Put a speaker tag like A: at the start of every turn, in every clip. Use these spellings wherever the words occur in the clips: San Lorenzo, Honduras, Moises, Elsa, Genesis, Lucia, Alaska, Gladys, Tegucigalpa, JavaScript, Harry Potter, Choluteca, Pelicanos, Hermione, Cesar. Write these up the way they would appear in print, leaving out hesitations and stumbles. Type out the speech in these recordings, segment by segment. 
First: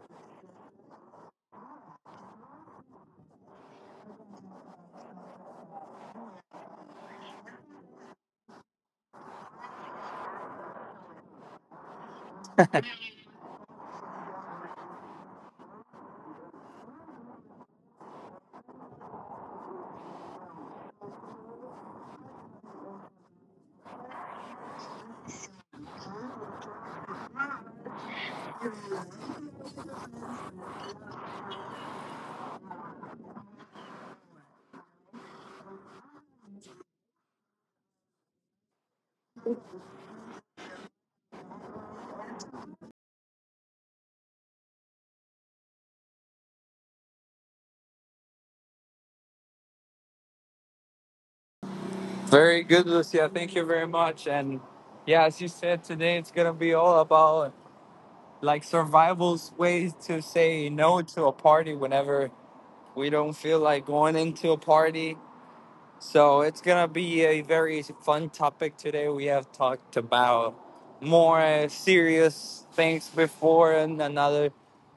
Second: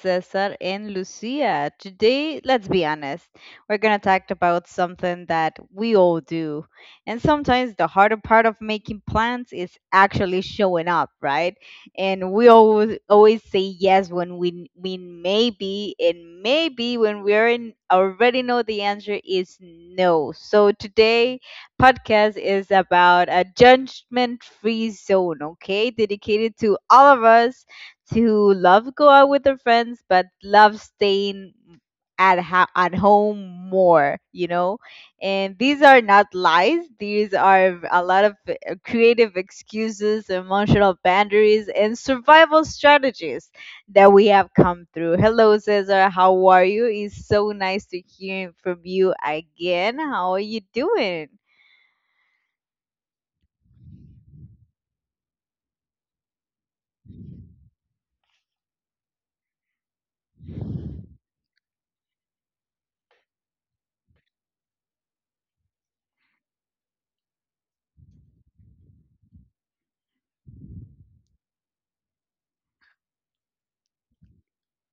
A: Cesar and Lucia. Today, let's be honest, we're going to talk about something that we all do. And sometimes the harder part of making plans is actually showing up, right? And we always, always say yes when we mean maybe, and maybe when we're in, already know the answer is no. So today, podcast is about a judgment free zone, okay? Dedicated to all of us to love go out with their friends, but love staying at home more, you know, and these are not lies, these are a lot of creative excuses, emotional boundaries, and survival strategies that we have come through. Hello, Cesar, how are you? It's so nice to hear from you again. How are you doing?
B: Very good, Lucia. Thank you very much. And yeah, as you said today, it's gonna be all about like survival's ways to say no to a party whenever we don't feel like going into a party. So it's gonna be a very fun topic today. We have talked about more serious things before in another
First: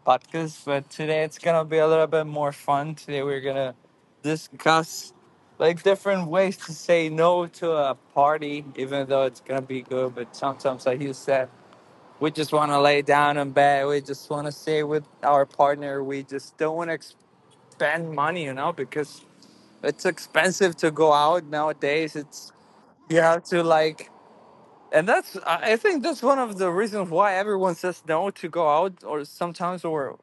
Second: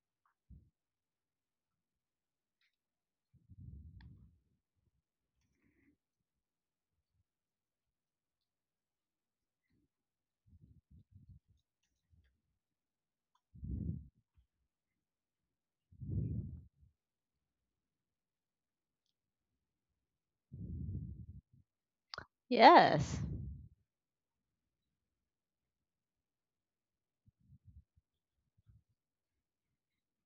B: podcast, but today it's gonna be a little bit more fun. Today we're gonna discuss like different ways to say no to a party, even though it's gonna be good. But sometimes, like you said, we just want to lay down in bed. We just want to stay with our partner. We just don't want to spend money, you know, because it's expensive to go out nowadays. It's
A: Yes.
B: you have to like, and that's I think that's one of the reasons why everyone says no to go out, or sometimes, or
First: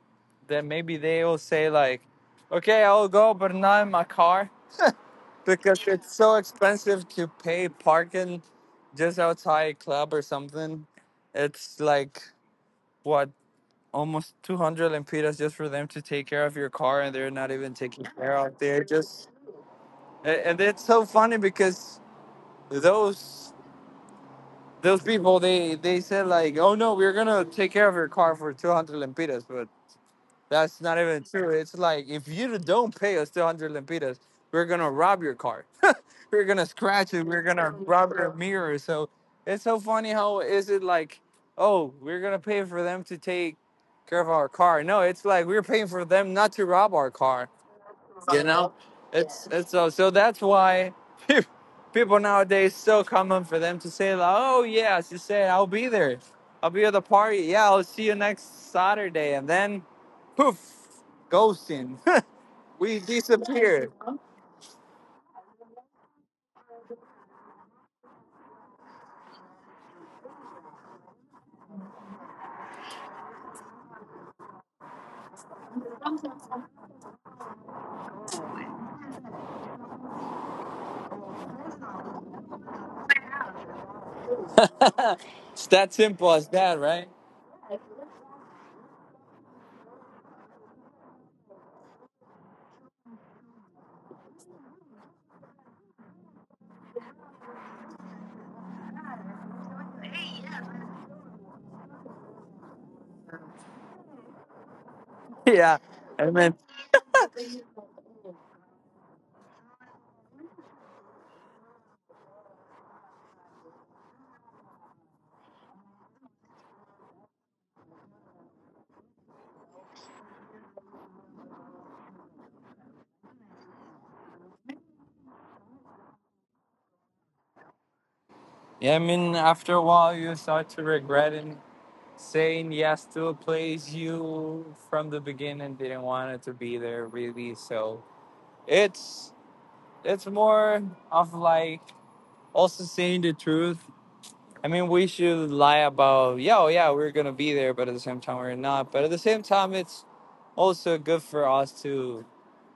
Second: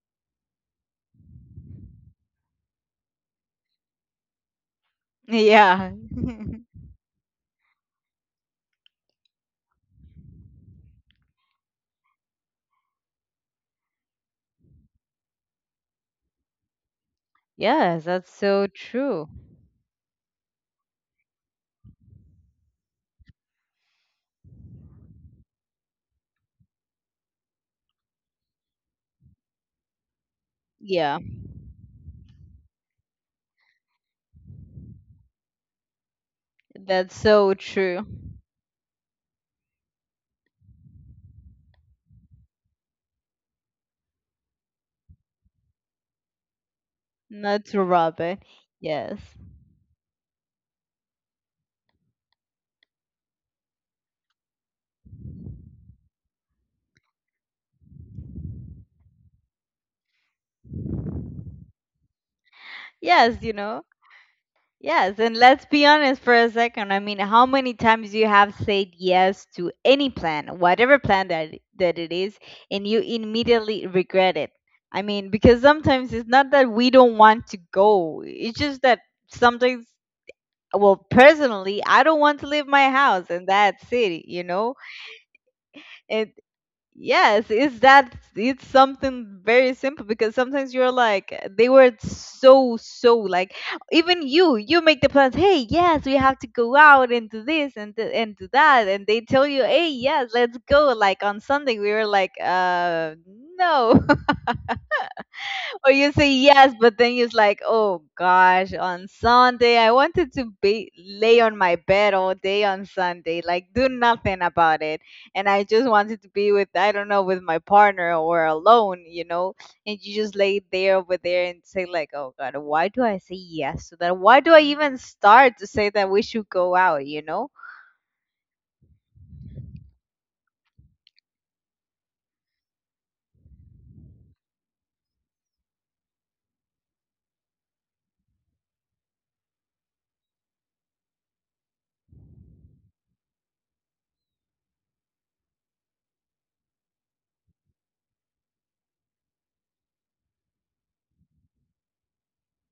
B: then maybe they will say like, okay, I'll go, but not in my car because
A: Yeah.
B: it's so expensive to pay parking just outside a club or something. It's like what almost 200 lempiras just for them to take care of your car, and they're not even taking
A: Yes, that's
B: care of,
A: so
B: they're just
A: true.
B: and it's so funny because those those people they said like, oh no, we're gonna take care of your car for 200 lempiras, but that's not
A: Yeah.
B: even true. It's like, if you don't pay us 200 lempiras, we're gonna rob your car. We're gonna scratch
A: That's
B: it, we're
A: so
B: gonna
A: true.
B: rob your mirror. So it's so funny, how is it like, oh, we're gonna pay for them to take care of our car? No, it's like we're paying for them not to rob our car.
A: Not to rob it.
B: You know,
A: Yes.
B: it's so so that's why people nowadays, it's so common for them to say like, oh yeah, she said I'll be there, I'll be at the party. Yeah, I'll see you next Saturday, and then poof, ghosting. We
A: Yes, you know.
B: disappear.
A: Yes, and let's be honest for a second. I mean, how many times you have said yes to any plan, whatever plan that it is, and you immediately regret it. I mean, because sometimes it's not that we don't want to go. It's just that sometimes well, personally, I don't want to leave my house in that city, you know?
B: It's that simple
A: It
B: as that, right?
A: yes, it's that, it's something very simple because sometimes you're like they were so so like even you make the plans. Hey, yes, we have to go out and do this and and do that, and they tell you, hey, yes, let's go. Like on Sunday, we were like, no.
B: Yeah,
A: Or you
B: I
A: say
B: mean,
A: yes, but then you're like, oh gosh, on Sunday, I wanted to be lay on my bed all day on Sunday, like do nothing about it. And I just wanted to be with, I don't know, with my partner or alone, you know? And you just lay there over there and say, like, oh God, why do I say yes to that? Why do I even start to say that we should go out, you know?
B: yeah, I mean, after a while you start to regret and saying yes to a place you from the beginning didn't want it to be there really. So it's it's more of like also saying the truth. I mean, we should lie about, yeah, oh, yeah, we're going to be there, but at the same time, we're not. But at the same time, it's also good for us to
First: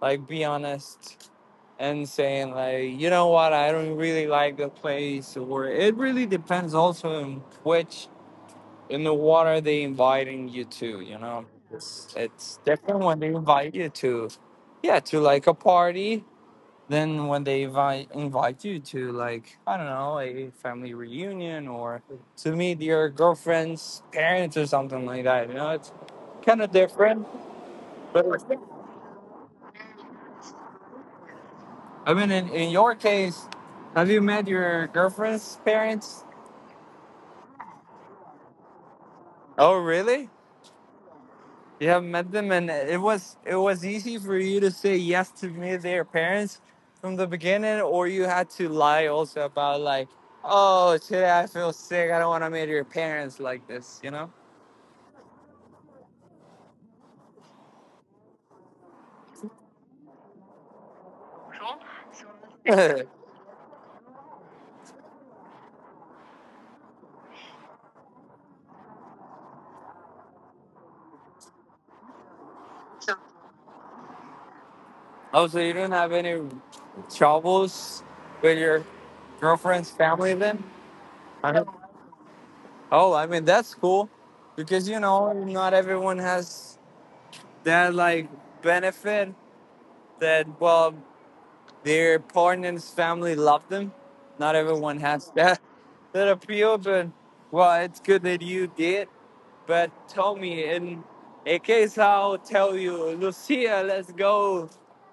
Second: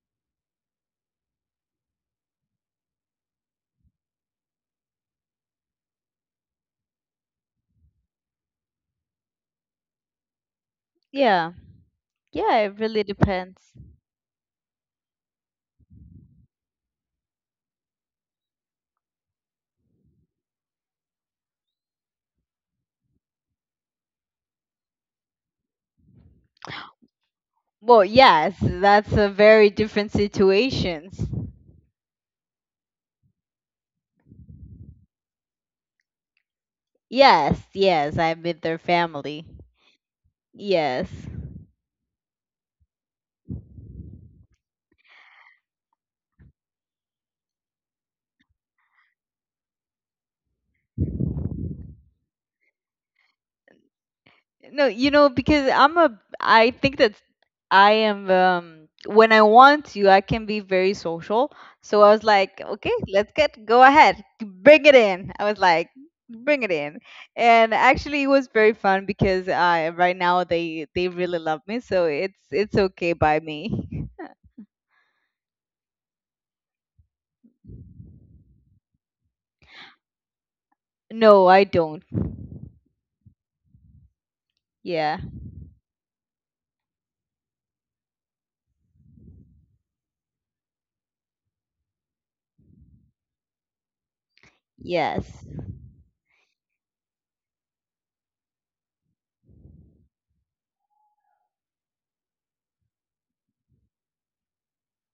B: like be honest and saying, like, you know what, I don't really like the place, or it really depends also on which in the water they inviting you to, you know?
A: Yeah. Yeah,
B: It's
A: it
B: different
A: really
B: when they
A: depends.
B: invite you to, yeah, to like a party then when they invite you to like, I don't know, a family reunion or to meet your girlfriend's parents or something like that, you know, it's kind of different.
A: Well,
B: But
A: yes, that's a very different situations.
B: I mean, in your case, have you met your girlfriend's parents?
A: Yes, yes, I'm with their family.
B: Oh, really?
A: Yes.
B: You haven't met them, and it was easy for you to say yes to meet their parents from the beginning, or you had to lie also about like, oh, today I feel sick, I don't want to meet your parents like this, you know?
A: No, you know, because I think that I am, when I want to, I can be very social. So I was like, okay,
B: Oh,
A: let's get, go ahead, bring it in. I was like, bring it in. And actually, it was very fun because right now they really love me, so it's okay by me.
B: so you didn't have any troubles with your girlfriend's family then?
A: No,
B: I
A: I
B: don't-
A: don't.
B: Oh, I mean, that's cool, because you
A: Yeah.
B: know not everyone has that like benefit that well, their partner's family love them. Not everyone has
A: Yes.
B: that that appeal, but well, it's good that you did. But Tommy in Ekesao tell you, Lucia, let's go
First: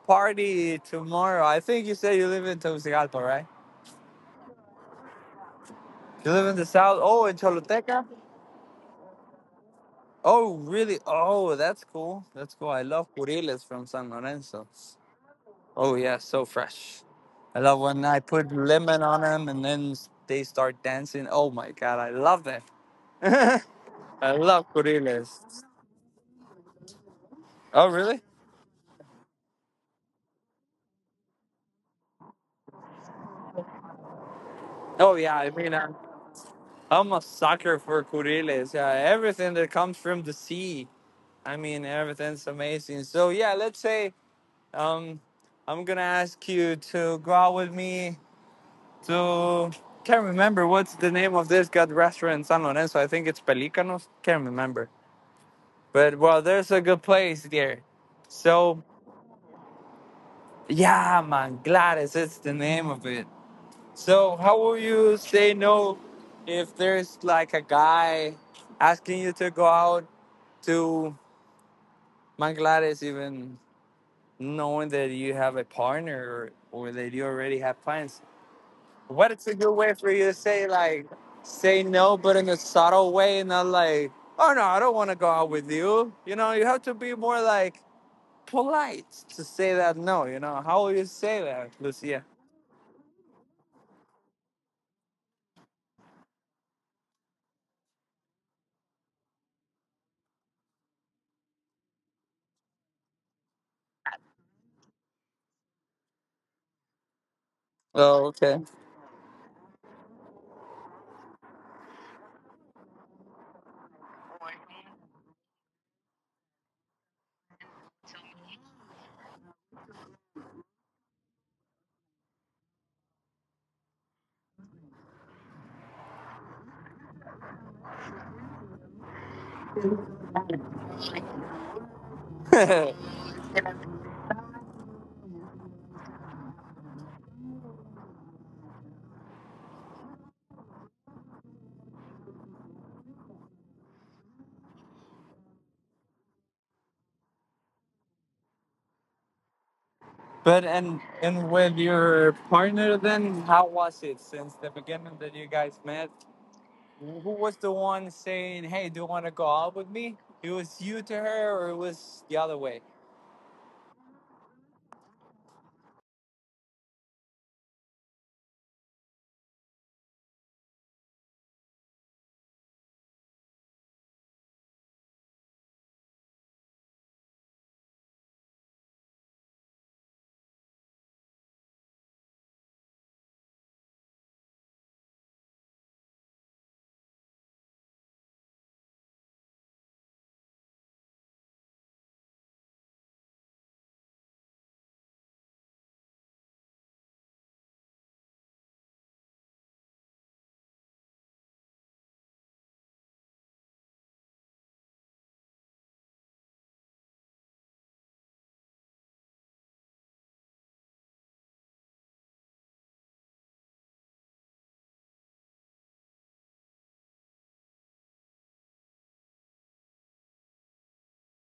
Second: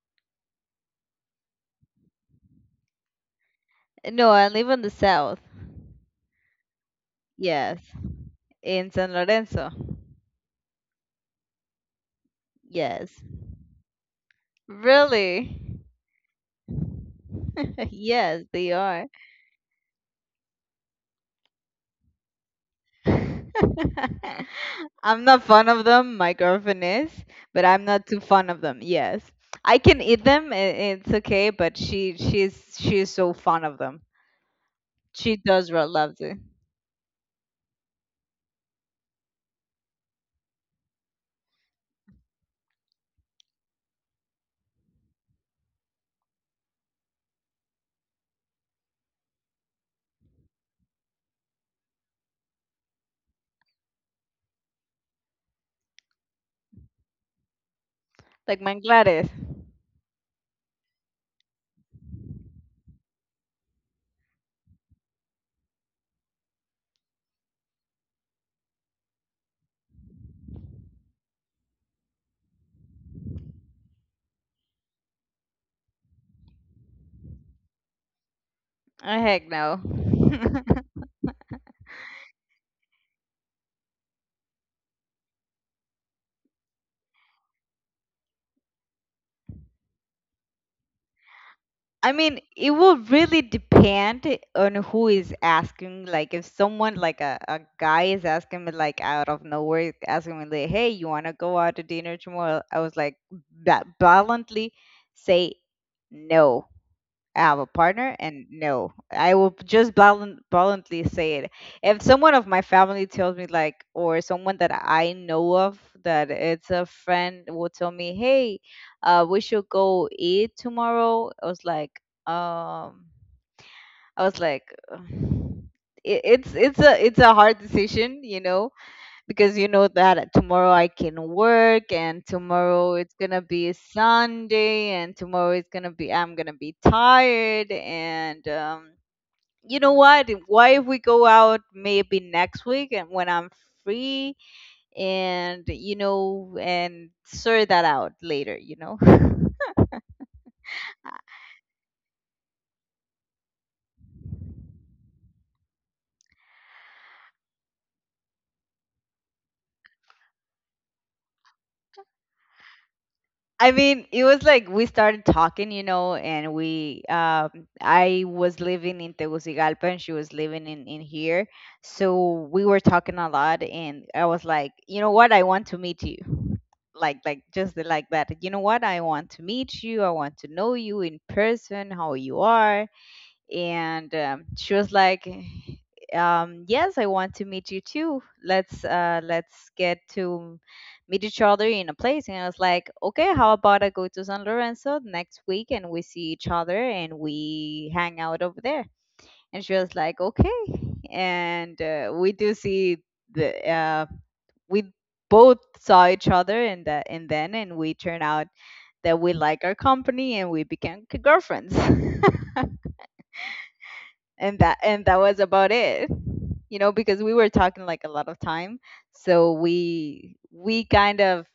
B: party tomorrow. I think you said you live in Tegucigalpa, right?
A: No, I live in the south.
B: You live in the south. Oh, in
A: Yes.
B: Choluteca.
A: In San Lorenzo.
B: Oh, really? Oh, that's cool. That's cool. I love
A: Yes.
B: curiles from San Lorenzo.
A: Really?
B: Oh yeah, so fresh. I love when I
A: Yes,
B: put
A: they
B: lemon
A: are.
B: on them and then they start dancing. Oh my god, I love that.
A: I'm
B: I love
A: not
B: curiles.
A: fond of them. My girlfriend is, but I'm
B: Oh
A: not
B: really?
A: too fond of them. Yes, I can eat them. It's okay, but she's so fond of them.
B: Oh yeah,
A: She
B: I
A: does
B: mean,
A: re- love them.
B: I'm a sucker for curiles. Yeah, everything that comes from the sea. I mean, everything's amazing. So yeah, let's say um, I'm gonna ask you to go out with me to. Can't remember what's the name of this good restaurant in San Lorenzo. I think it's Pelicanos. Can't remember. But well, there's a good place there.
A: Like
B: So
A: manglares.
B: yeah, man, Gladys, it's the name of it. So how will you say no if there's like a guy asking you to go out to my glad is, even knowing that you have a partner, or that you already have plans.
A: Oh,
B: What
A: heck
B: is a good
A: no.
B: way for you to say like, say no, but in a subtle way, not like, oh no, I don't want to go out with you. You know, you have to be more like polite to say that no. You know, how will you say that,
A: I
B: Lucia?
A: mean, it will really depend on who is asking. Like, if someone, like a guy, is asking me, like, out of nowhere, asking me, like, hey, you want to go out to dinner tomorrow? I was like, bluntly say no, have a partner,
B: Oh,
A: and
B: okay.
A: no, I will just bluntly say it. If someone of my family tells me like or someone that I know of that it's a friend will tell me, hey, we should go eat tomorrow, I was like, i was like "Ugh." It's it's a hard decision, you know, because you know that tomorrow I can work and tomorrow it's gonna be Sunday and tomorrow it's gonna be I'm gonna be tired, and you know what? Why if we go out maybe next week and when I'm free, and you know, and sort that out later, you know?
B: but and with your partner, then how was it since the beginning that you guys met? Who was the one saying, "Hey, do you want to go out with me?" It was you to her, or it was the other way.
A: I mean, it was like we started talking, you know, and we I was living in Tegucigalpa and she was living in here. So we were talking a lot and I was like, "You know what? I want to meet you." Like just like that. "You know what? I want to meet you. I want to know you in person, how you are." And she was like, yes, I want to meet you too. Let's let's get to meet each other in a place. And I was like, okay, how about I go to San Lorenzo next week and we see each other and we hang out over there. And she was like, okay. And we do see the we both saw each other, and that and then and we turned out that we like our company, and we became girlfriends. And that was about it, you know, because we were talking like a lot of time. So we kind of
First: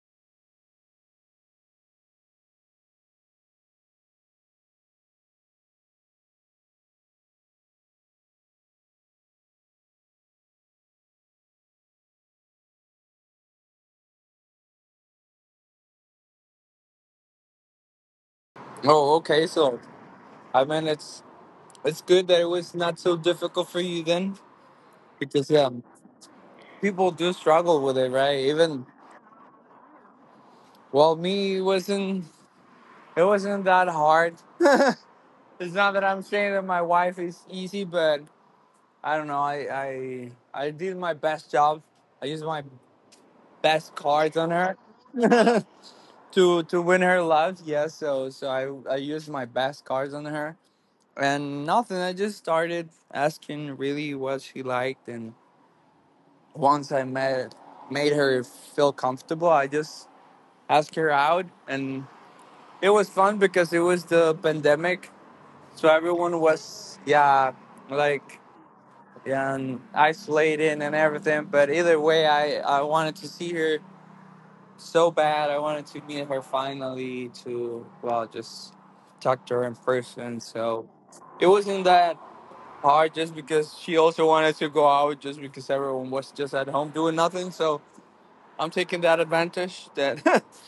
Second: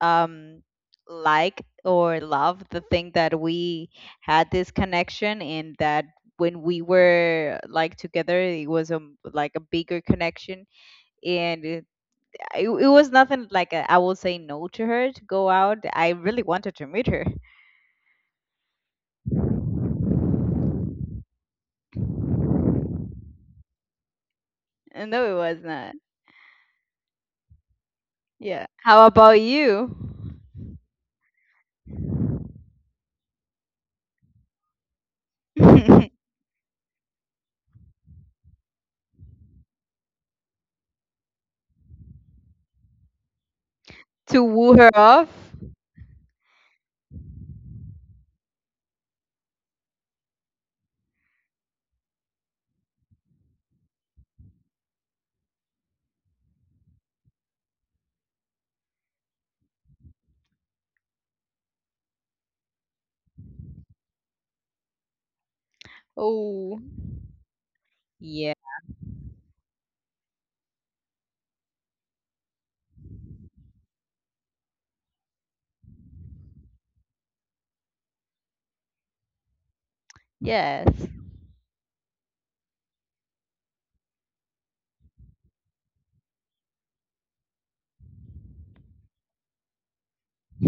A: um like or love the thing that we had this connection, and that when we were like together it was a like a bigger connection. And it was nothing like a, I will say no to her to go out. I really wanted to meet her.
B: Oh, okay. So I mean, it's good that it was not so difficult for you then,
A: No, it
B: because
A: was
B: yeah,
A: not.
B: people do struggle with it, right?
A: Yeah,
B: Even
A: how about you?
B: well, me it wasn't, it wasn't that hard. It's not that
A: To
B: I'm saying that my wife is easy, but I don't know. I did my best job. I used my best cards on her.
A: woo her off.
B: To win her love, yes, so so I used my best cards on her and nothing, I just started asking really what she liked, and once I met, made her feel comfortable, I just asked her out. And it was fun because it was the pandemic, so everyone
A: Oh,
B: was, yeah, like
A: yeah.
B: yeah, and isolated and everything, but either way, I wanted to see her so bad. I wanted to meet her finally to, well, just talk to her in person. So
A: Yes.
B: it wasn't that hard just because she also wanted to go out, just because everyone was just at home doing nothing. So I'm taking that advantage that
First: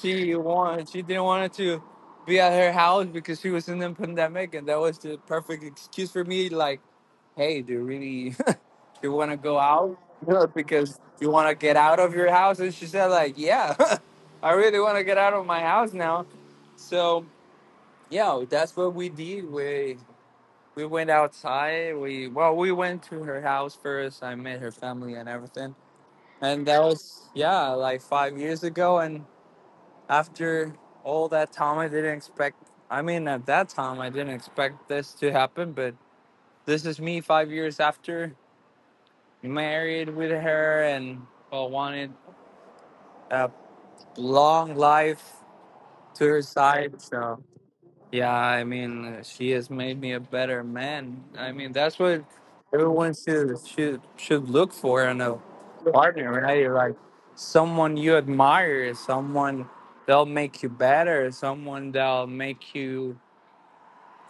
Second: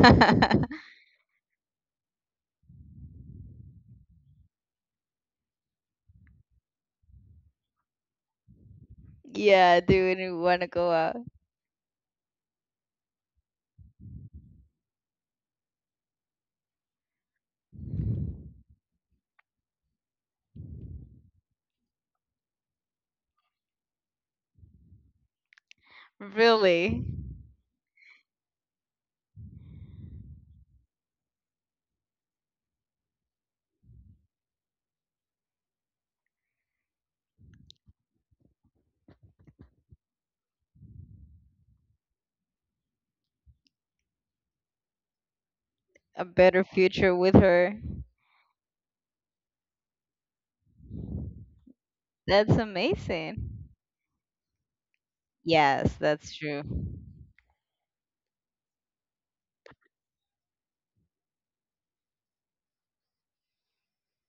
B: she wanted. She didn't want to be at her house because she was in the pandemic, and that was the perfect excuse for me like, hey, do you really you want to go
A: Yeah,
B: out?
A: dude, you
B: Yeah,
A: wanna go
B: because
A: out?
B: you want to get out of your house, and she said like, yeah, I really want to get out of my house now. So yeah, that's what we did. We went outside, we, well, we went to her house first, I met her family and everything. And that
A: Really?
B: was yeah, like 5 years ago. And after all that time, I didn't expect, I mean at that time I didn't expect this to happen, but this is me 5 years after, married with her, and well, wanted a long life to
A: A
B: her
A: better
B: side.
A: future with
B: So
A: her.
B: yeah, I mean, she has made me a better man. I mean, that's what
A: That's
B: everyone
A: amazing.
B: should look for in a
A: Yes,
B: partner,
A: that's true.
B: right? Like someone you admire, someone they'll make you better, someone that'll make you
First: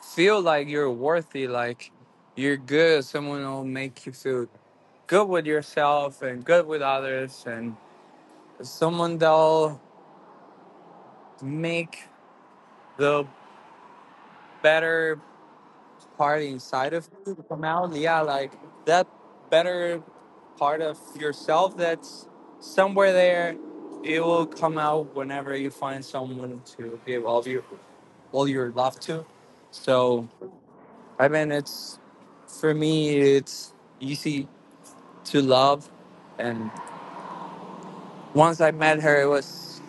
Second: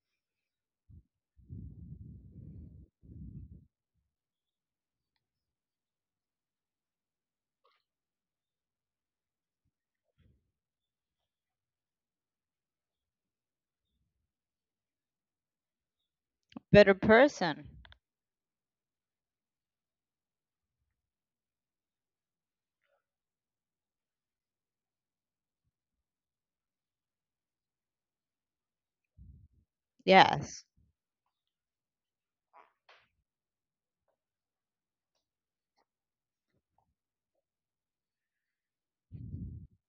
B: feel like you're worthy, like you're good. Someone will make you feel good with yourself and good with others, and someone that'll make the better part
A: Better
B: inside of you come
A: person.
B: out. Yeah, like that better part of yourself that's somewhere there. It will come out whenever you find someone to give all of your all your love to. So
A: Yes.
B: I mean, it's for me, it's easy to love. And once I met her, it was,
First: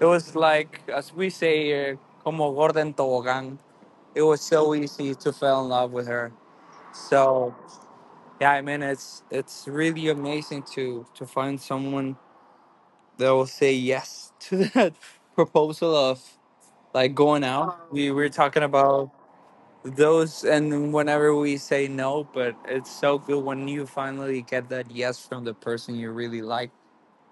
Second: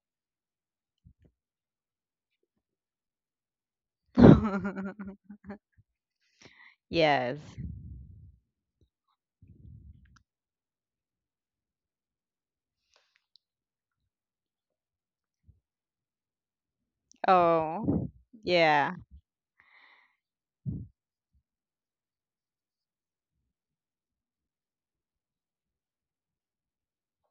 B: it was like as we say here, como gorda en tobogán. It was so easy to fall in love with her.
A: Yes.
B: So yeah, I mean, it's really amazing to find someone that will say yes to that proposal of like going out.
A: Oh,
B: We were talking
A: yeah.
B: about those and whenever we say no, but it's so good when you finally get that yes from the person you really like,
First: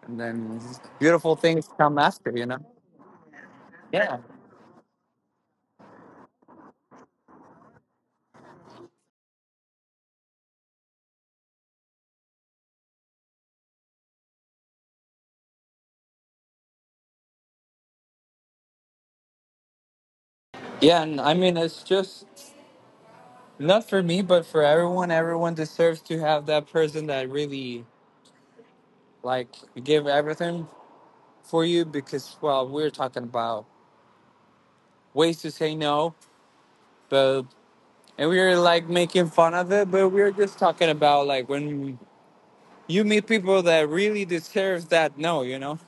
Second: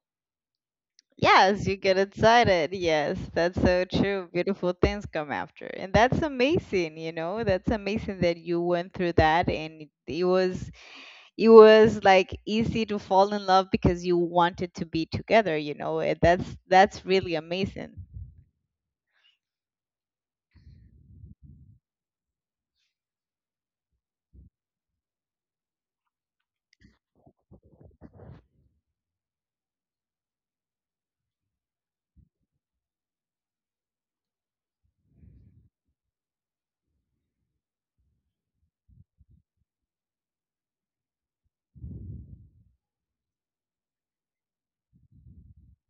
B: and then beautiful
A: Yes,
B: things
A: you get
B: come after, you know?
A: excited. Yes, that's so
B: Yeah.
A: true. Beautiful things come after. And that's amazing, you know? That's amazing that you went through that, and it was like easy to fall in love because you wanted to be together, you know. Eh, that's really amazing.
B: Yeah, and I mean, it's just not for me, but for everyone. Everyone deserves to have that person that really, like, give everything for you because, well, we're talking about ways to say no, but, and we are like making fun of it, but we're just talking about, like, when you meet people that really deserve that no, you know?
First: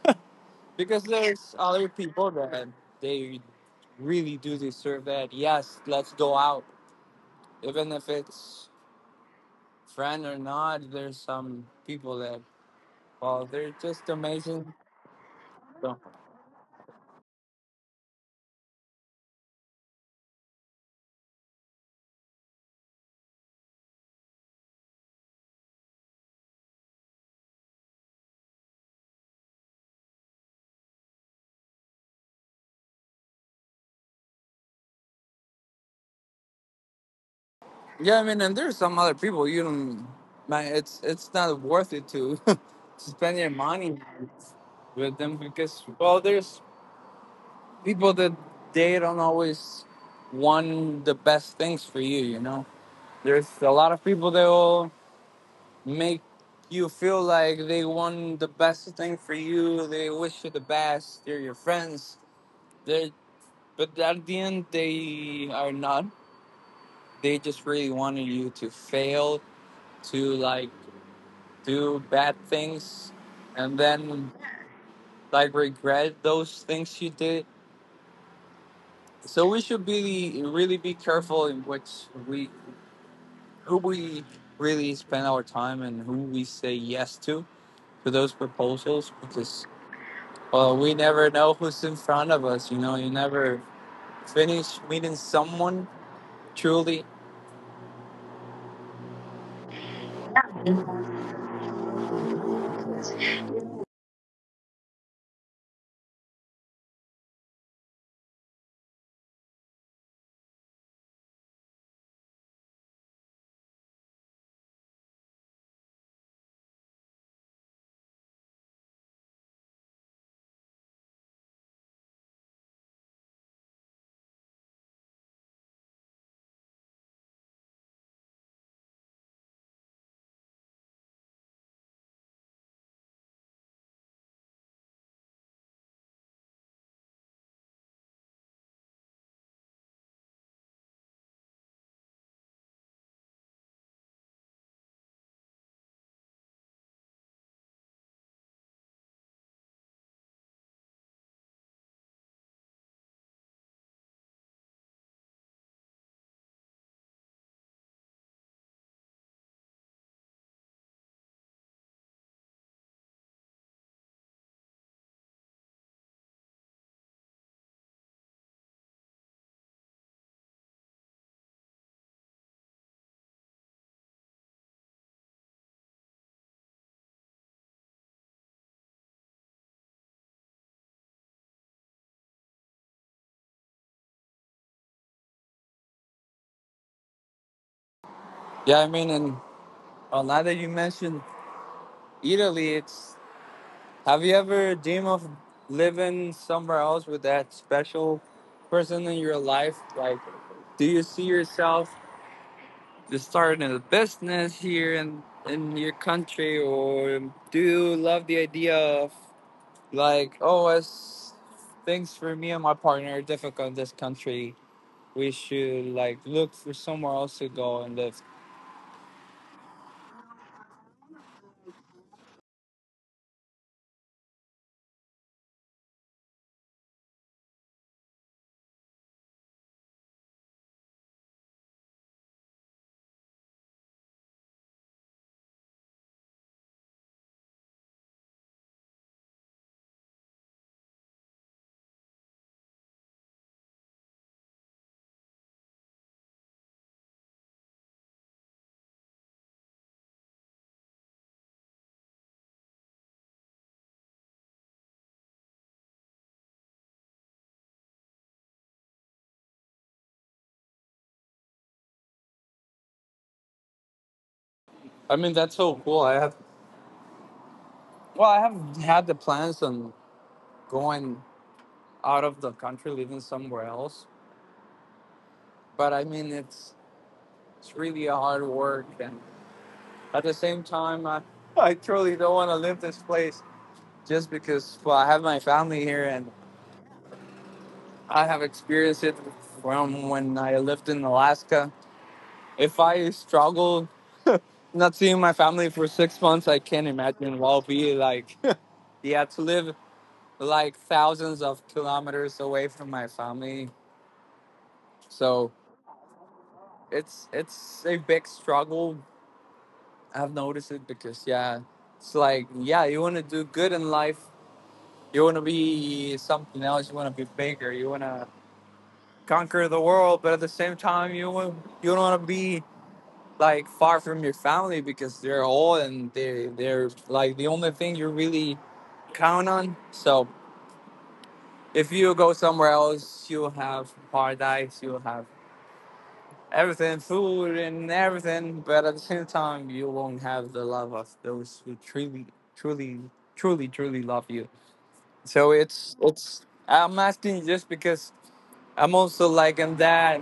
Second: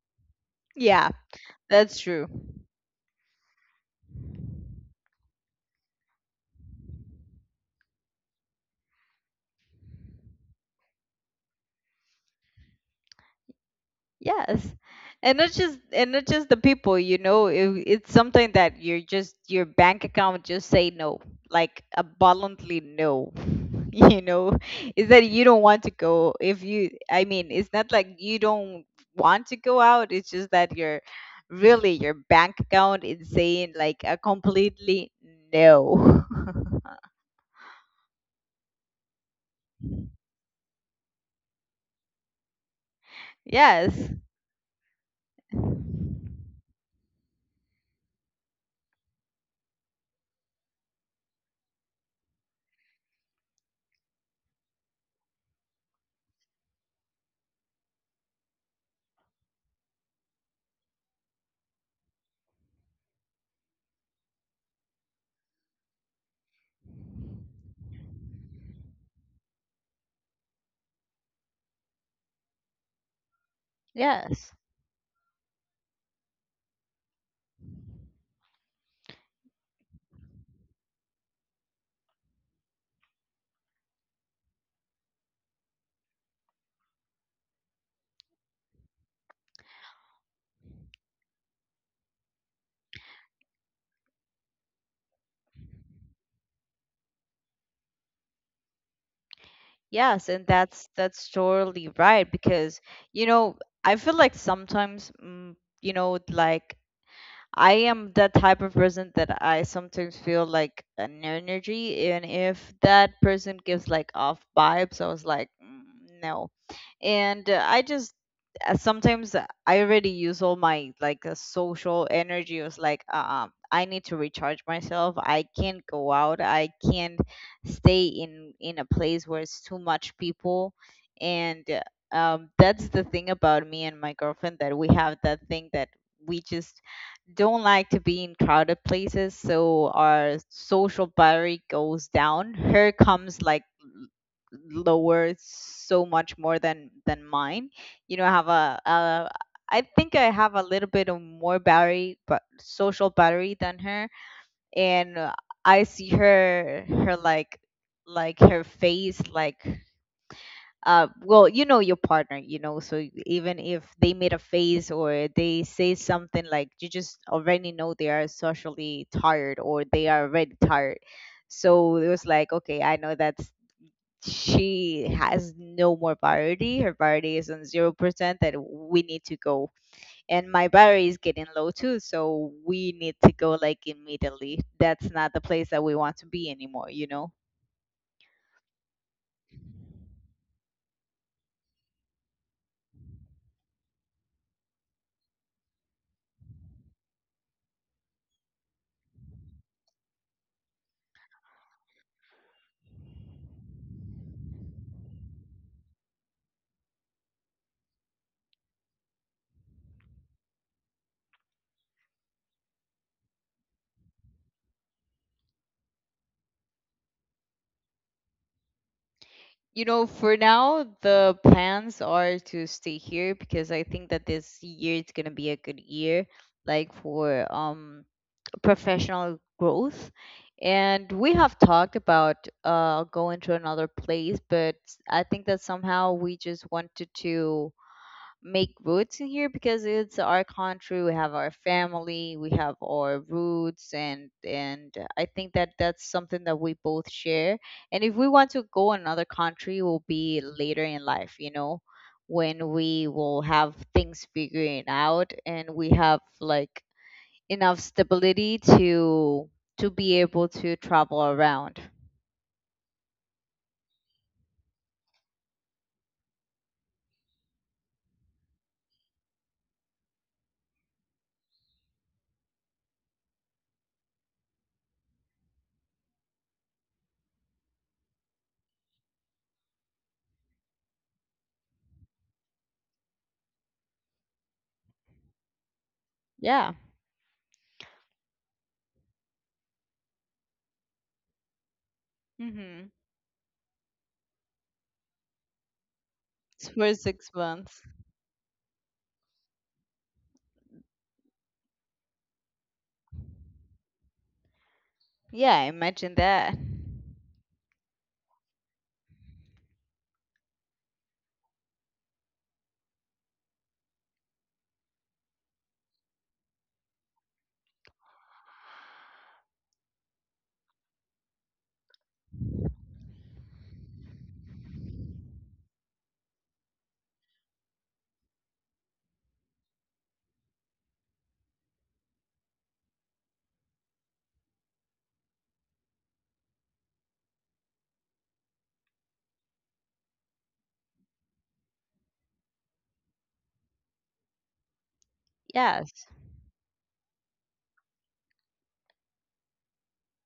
B: Because
A: Yeah,
B: there's other
A: that's true.
B: people that they really do deserve that. Yes, let's go out. Even if it's friend or not, there's some people that, well, they're just
A: Yes.
B: amazing.
A: And not just,
B: So,
A: and not just the people, you know, it's something that you're just your bank account just say no, like abundantly no. You know, is that you don't want to go if you I mean, it's not like you don't want to go out, it's just that you're really your bank account is saying like a completely no.
B: yeah, I mean, and there's some other people you don't. Man, it's not worth it to to spend your money
A: Yes.
B: with them because, well, there's people that they don't always want the best things for you. You know, there's a lot of people that will make you feel like they want the best thing for you. They wish you the best. They're your friends. They're But at the end, they are not. They just really wanted you to fail, to do bad things, and then
A: Yes.
B: like regret those things you did. So we should be really be careful in which we who we really spend our time and who we say yes to those proposals because well, we never know who's in front of us. You know, you never finish meeting someone truly.
A: Yes, and that's totally right because you know I feel like sometimes you know like I am the type of person that I sometimes feel like an energy, and if that person gives like off vibes, I was like, "Mm, no." And I just sometimes I already use all my like social energy. It was like, I need to recharge myself. I can't go out. I can't stay in a place where it's too much people, and that's the thing about me and my girlfriend that we have that thing that we just don't like to be in crowded places, so our social battery goes down. Her comes like lower so much more than mine. You know, I have a I think I have a little bit of more battery, but social battery than her, and I see her like her face like well, you know your partner, you know, so even if they made a face or they say something like you just already know they are socially tired or they are already tired. So it was like, okay, I know that she has no more priority. Her priority is on 0% that we need to go. And my battery is getting low too, so we need to go like immediately. That's not the place that we want to be anymore, you know?
B: Yeah, I mean, and well, now that you mentioned Italy, it's have you ever dream of living somewhere else with that special person in your life? Like, do you see yourself just starting a business here in your country, or do you love the idea of like, oh, as things for me and my partner are difficult in this country, we should like look for somewhere else to go and live.
A: You know, for now, the plans are to stay here because I think that this year it's gonna be a good year, like for professional growth. And we have talked about going to another place, but I think that somehow we just wanted to make roots in here because it's our country, we have our family, we have our roots, and I think that that's something that we both share. And if we want to go another country, will be later in life, you know, when we will have things figuring out, and we have like enough stability to be able to travel around.
B: I mean, that's so cool. I have I have had the plans on going. Out of the country, living somewhere else, but I mean it's really a hard work, and at the same time I truly don't want to leave this place just because well, I have my family here and
A: Yeah.
B: I have experienced it from when I lived in Alaska. If
A: Mm-hmm.
B: I struggle not seeing my family for 6 months, I can't
A: For six
B: imagine what will
A: months.
B: be like yeah, to live like thousands of kilometers away from my family. So
A: Yeah, imagine that.
B: it's a big struggle. I've noticed it because yeah, it's like yeah, you want to do good in life. You want to be something else. You want to be bigger. You want to conquer the world, but at the same time, you don't want to be like far from your family because they're all and they're like the only thing you really count on. So if you go somewhere else, you'll have paradise. You'll have everything, food and everything, but at the same time, you won't have the love of those who truly, truly, truly, truly love you. So it's
A: Yes.
B: it's. I'm asking just because I'm also like in that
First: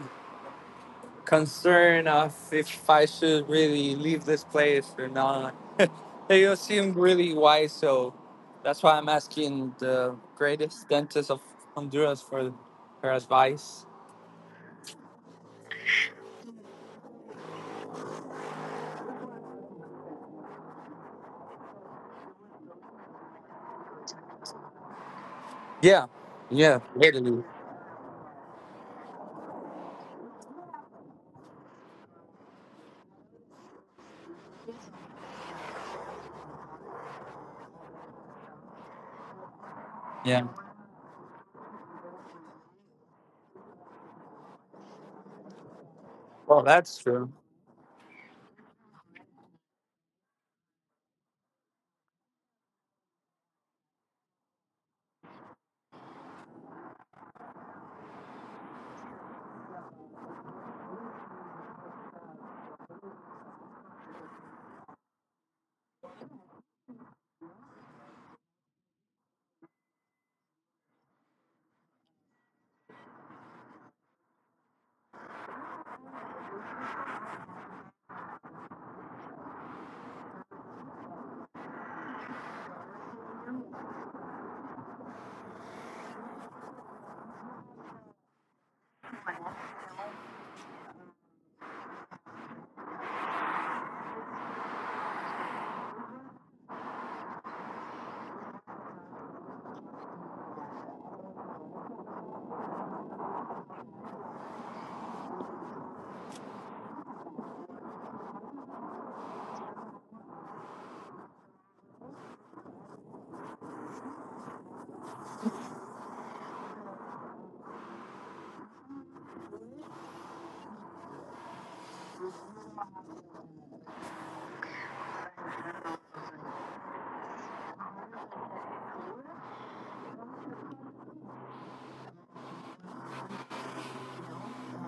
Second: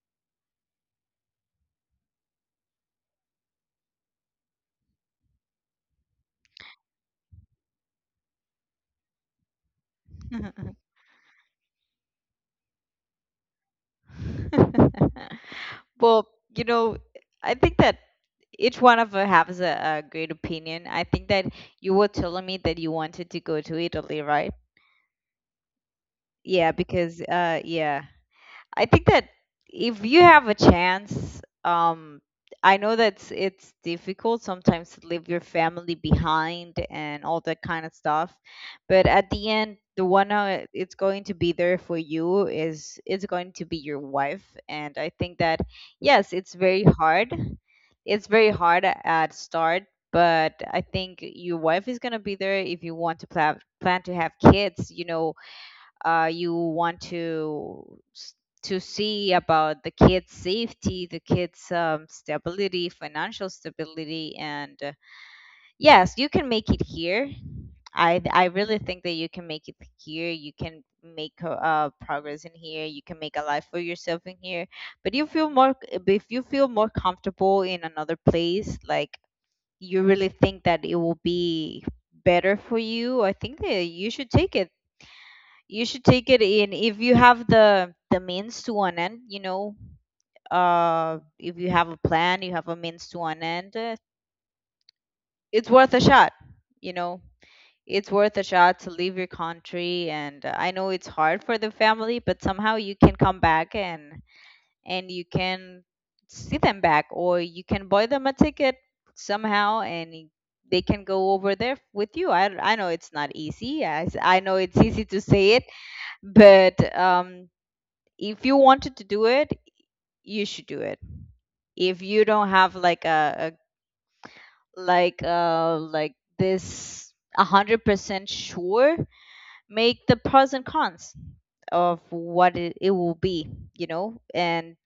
B: concern of if I should really leave this place or not. You seem really wise, so that's why I'm asking the greatest dentist of Honduras for her advice.
A: Well, you know, I think that each one of us has a great opinion. I think that you were telling me that you wanted to go to Italy, right?
B: Yeah,
A: Yeah,
B: yeah,
A: because
B: literally.
A: I think that if you have a chance, I know that it's difficult sometimes to leave your family behind and all that kind of stuff, but at the end, the one
B: Yeah.
A: it's going to be there for you is going to be your wife, and I think that yes, it's
B: Well,
A: very
B: that's true.
A: hard. It's very hard at start, but I think your wife is gonna be there if you want to plan to have kids. You know, you want to s- to see about the kids' safety, the kids' stability, financial stability, and yes, you can make it here. I really think that you can make it here. You can make progress in here. You can make a life for yourself in here. But you feel more if you feel more comfortable in another place, like you really think that it will be better for you, I think that you should take it in if you have the means to an end, you know. If you have a plan, you have a means to an end, it's worth a shot. you know it's worth a shot to leave your country. And I know it's hard for the family, but somehow you can come back and you can see them back, or you can buy them a ticket somehow. And they can go over there with you. I know it's not easy. I know it's easy to say it, but if you wanted to do it, you should do it. If you don't have like a, like like this 100% sure, make the pros and cons of it will be, you know, and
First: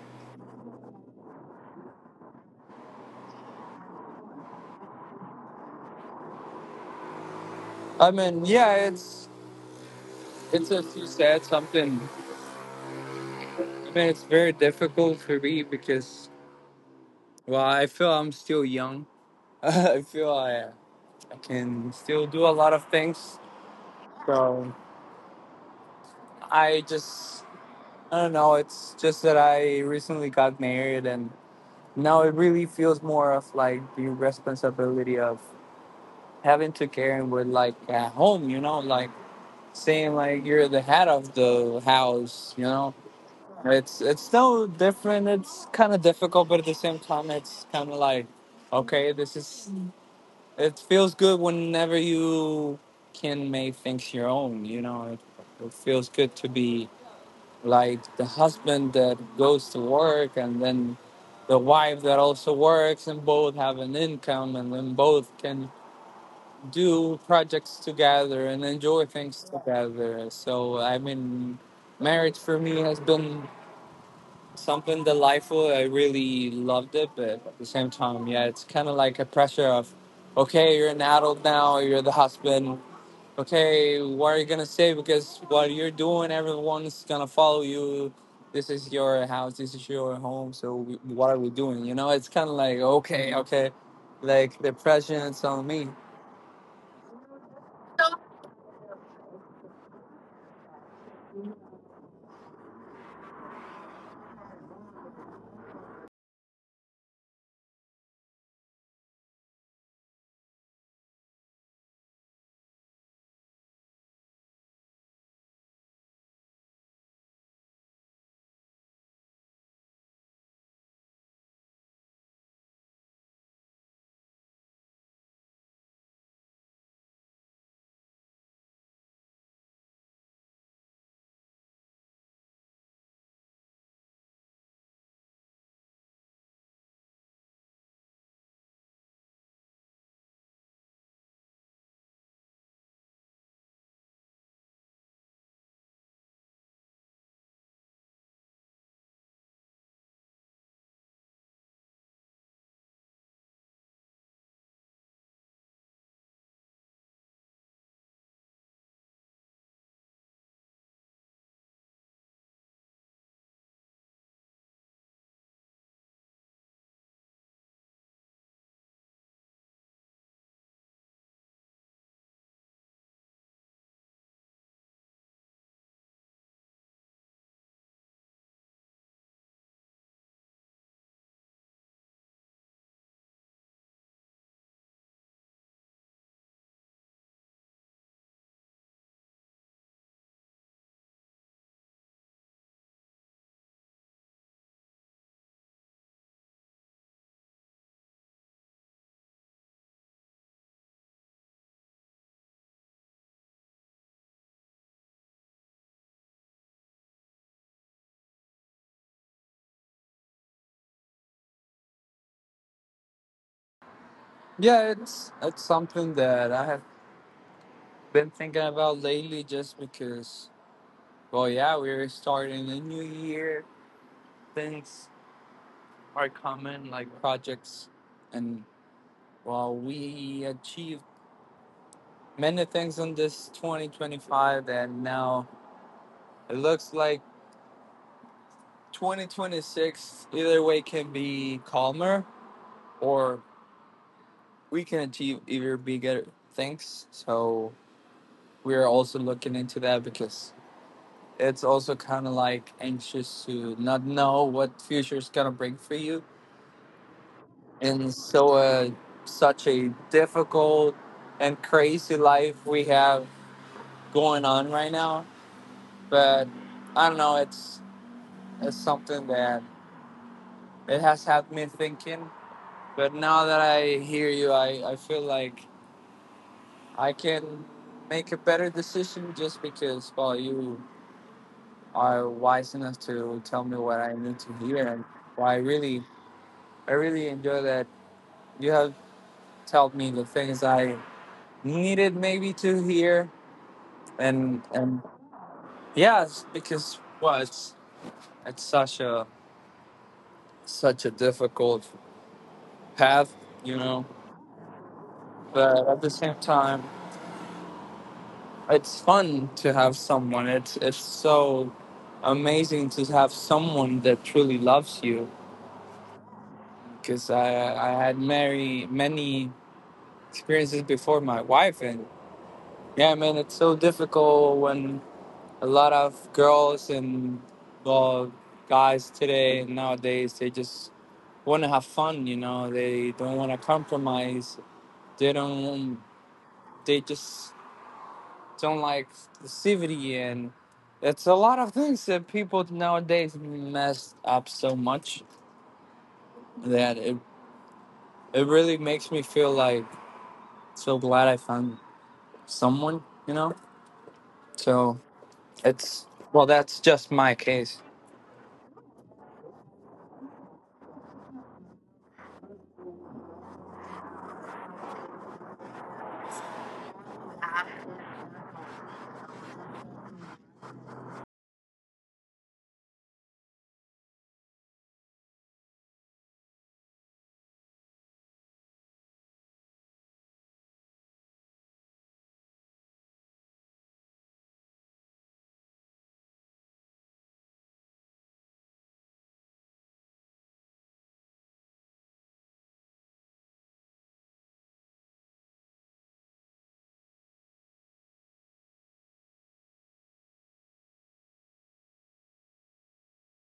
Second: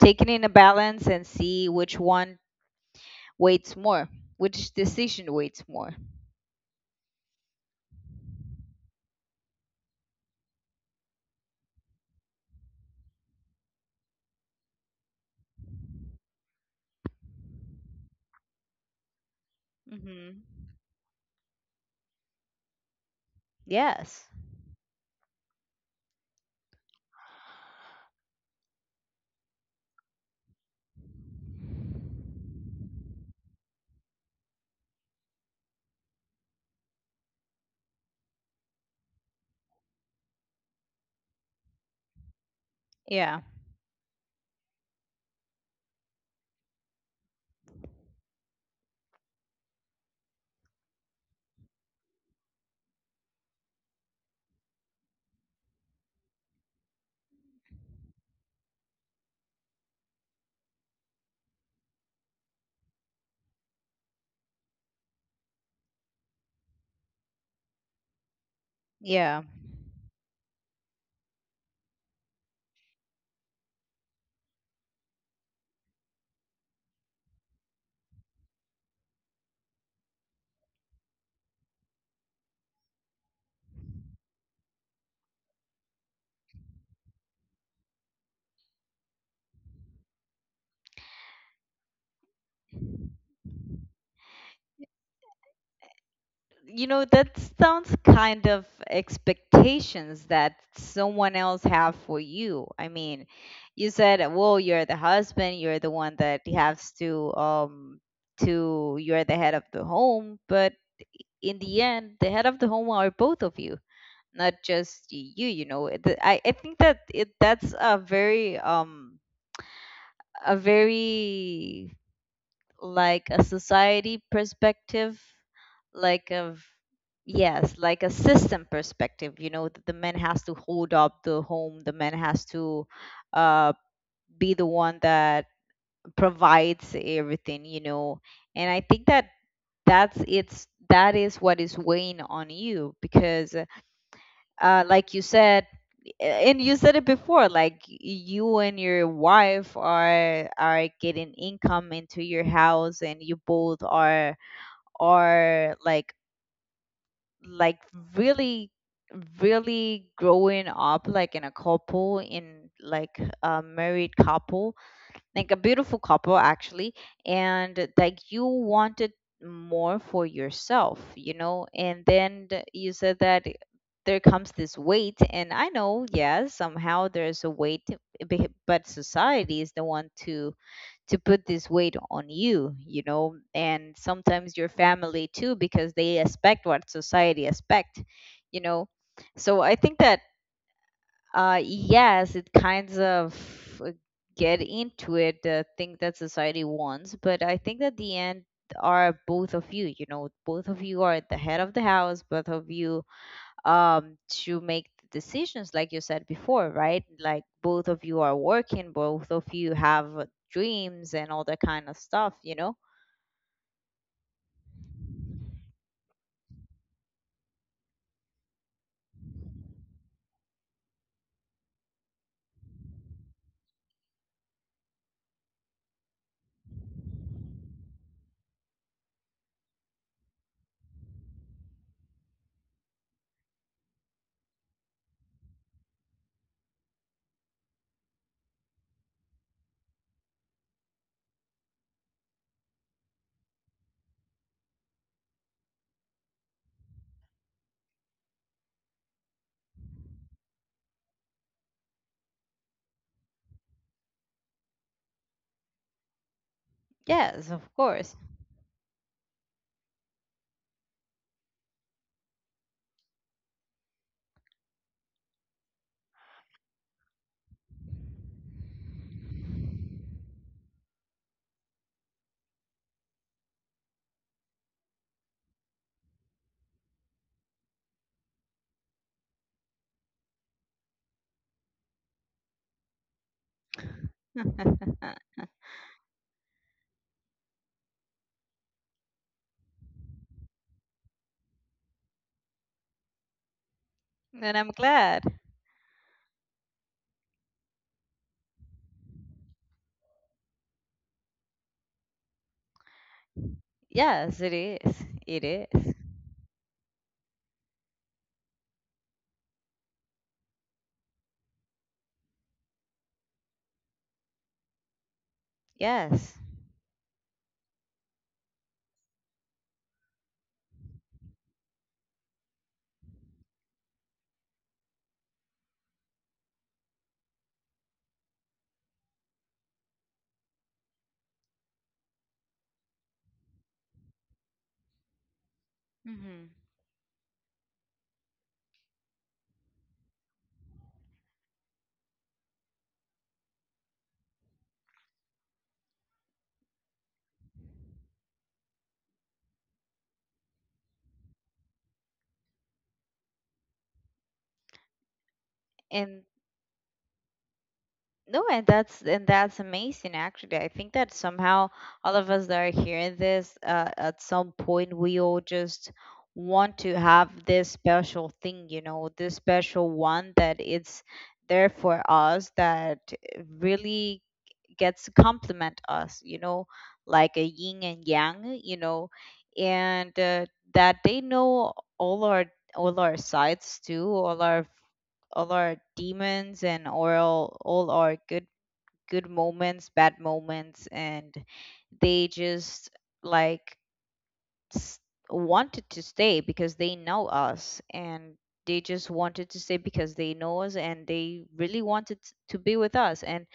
A: take it in a balance and see which one weights more, which decision weights more.
B: I mean, yeah, it's as you said something. I mean, it's very difficult for me because well, I feel I'm still young. I feel
A: Hmm.
B: I can still do a lot of things.
A: Yes.
B: So I just I don't know. It's just that I recently got married, and now it really feels more of like the responsibility of having to care with like at home. You know, like saying like you're the head of the house. You know,
A: Yeah,
B: it's still different. It's kind of difficult, but at the same time, it's kind of like, okay, this is. It feels good whenever you can make things your own. You know, it feels good to be like the husband that goes to work and then the wife that also works and both have an income, and then both can do projects together and enjoy
A: yeah.
B: things together. So I mean, marriage for me has been something delightful. I really loved it, but at the same time, yeah, it's kind of like a pressure of, okay, you're an adult now, you're the husband. Okay, what are you gonna say? Because what you're doing, everyone's gonna follow you. This is your house. This is your home. So we, what are we doing? You know, it's kind of like okay, okay, like the pressure is on me.
A: You know, that sounds kind of expectations that someone else have for you. I mean, you said, "Well, you're the husband, you're the one that has to you're the head of the home," but in the end, the head of the home are both of you, not just you, you know. I think that it that's a very like a society perspective, like a yes, like a system perspective. You know, that the man has to hold up the home, the man has to uh, be the one that provides everything. You know, and I think that that is what is weighing on you because like you said, and you said it before, like you and your wife are getting income into your house, and you both are, or like really really growing up like in a couple, in like a married couple, like a beautiful couple actually. And like you wanted more for yourself, you know. And then you said that there comes this weight, and I know, yes, somehow there's a weight. But society is the one to put this weight on you, you know. And sometimes your family too, because they expect what society expect, you know. So I think that yes, it kinds of uh, get into it, the thing that society wants. But I think at the end are both of you, you know. Both of you are at the head of the house, both of you, um, to make the decisions, like you said before, right? Like both of you are working, both of you have dreams and all that kind of stuff, you know?
B: Yeah, it's something that I have been thinking about lately, just because. Well, yeah, we're starting a new year. Things are common like projects, and while we achieved many things in this 2025 and now it looks like 2026 either way can be calmer, or we can achieve either bigger things. So we're also looking into that because it's also kind of like anxious to not know what future is gonna bring for you.
A: Yes, of
B: And
A: course.
B: so such a difficult and crazy life we have going on right now. But I don't know, it's something that it has had me thinking. But now that I hear you, I feel like I can make a better decision just because well, you are wise enough to tell me what I need to
A: And
B: hear. And well, I really enjoy that you have told me the things I needed maybe to hear. and
A: I'm
B: and
A: glad.
B: yes, because well it's such a such a difficult path, you know.
A: Yes, it is. It
B: But
A: is.
B: at the same time, it's fun to have someone. It's so amazing to have someone that truly loves you.
A: Yes.
B: Because I had many many experiences before my wife, and yeah, man, it's so difficult when a lot of girls and well, guys today nowadays they just want to have fun. You know, they don't want to compromise. They don't.
A: Hmm.
B: They just don't like passivity, and it's a lot of things that people nowadays mess up so much that it, it really makes me feel like so glad I found someone, you know? So it's,
A: And
B: well, that's just my case.
A: no, and that's, and that's amazing, actually. I think that somehow all of us that are hearing this, at some point, we all just want to have this special thing, you know, this special one that it's there for us that really gets to complement us, you know, like a yin and yang, you know. And that they know all our all our sides too, all our demons, and all our good good moments, bad moments. And they just like s- wanted to stay because they know us. And they just wanted to stay because they know us, and they really wanted to be with us. And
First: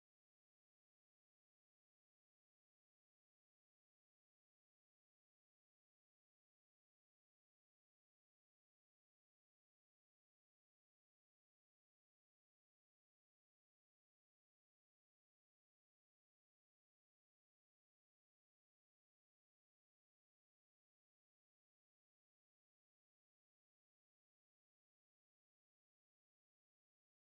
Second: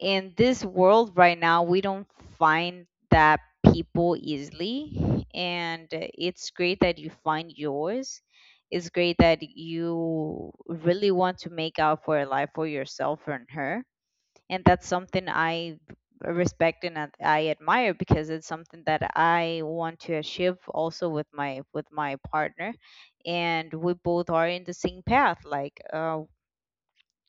A: in this world right now, we don't find that people easily. And it's great that you find yours. It's great that you really want to make out for a life for yourself and her. And that's something I respect and I admire, because it's something that I want to achieve also with my partner. And we both are in the same path, like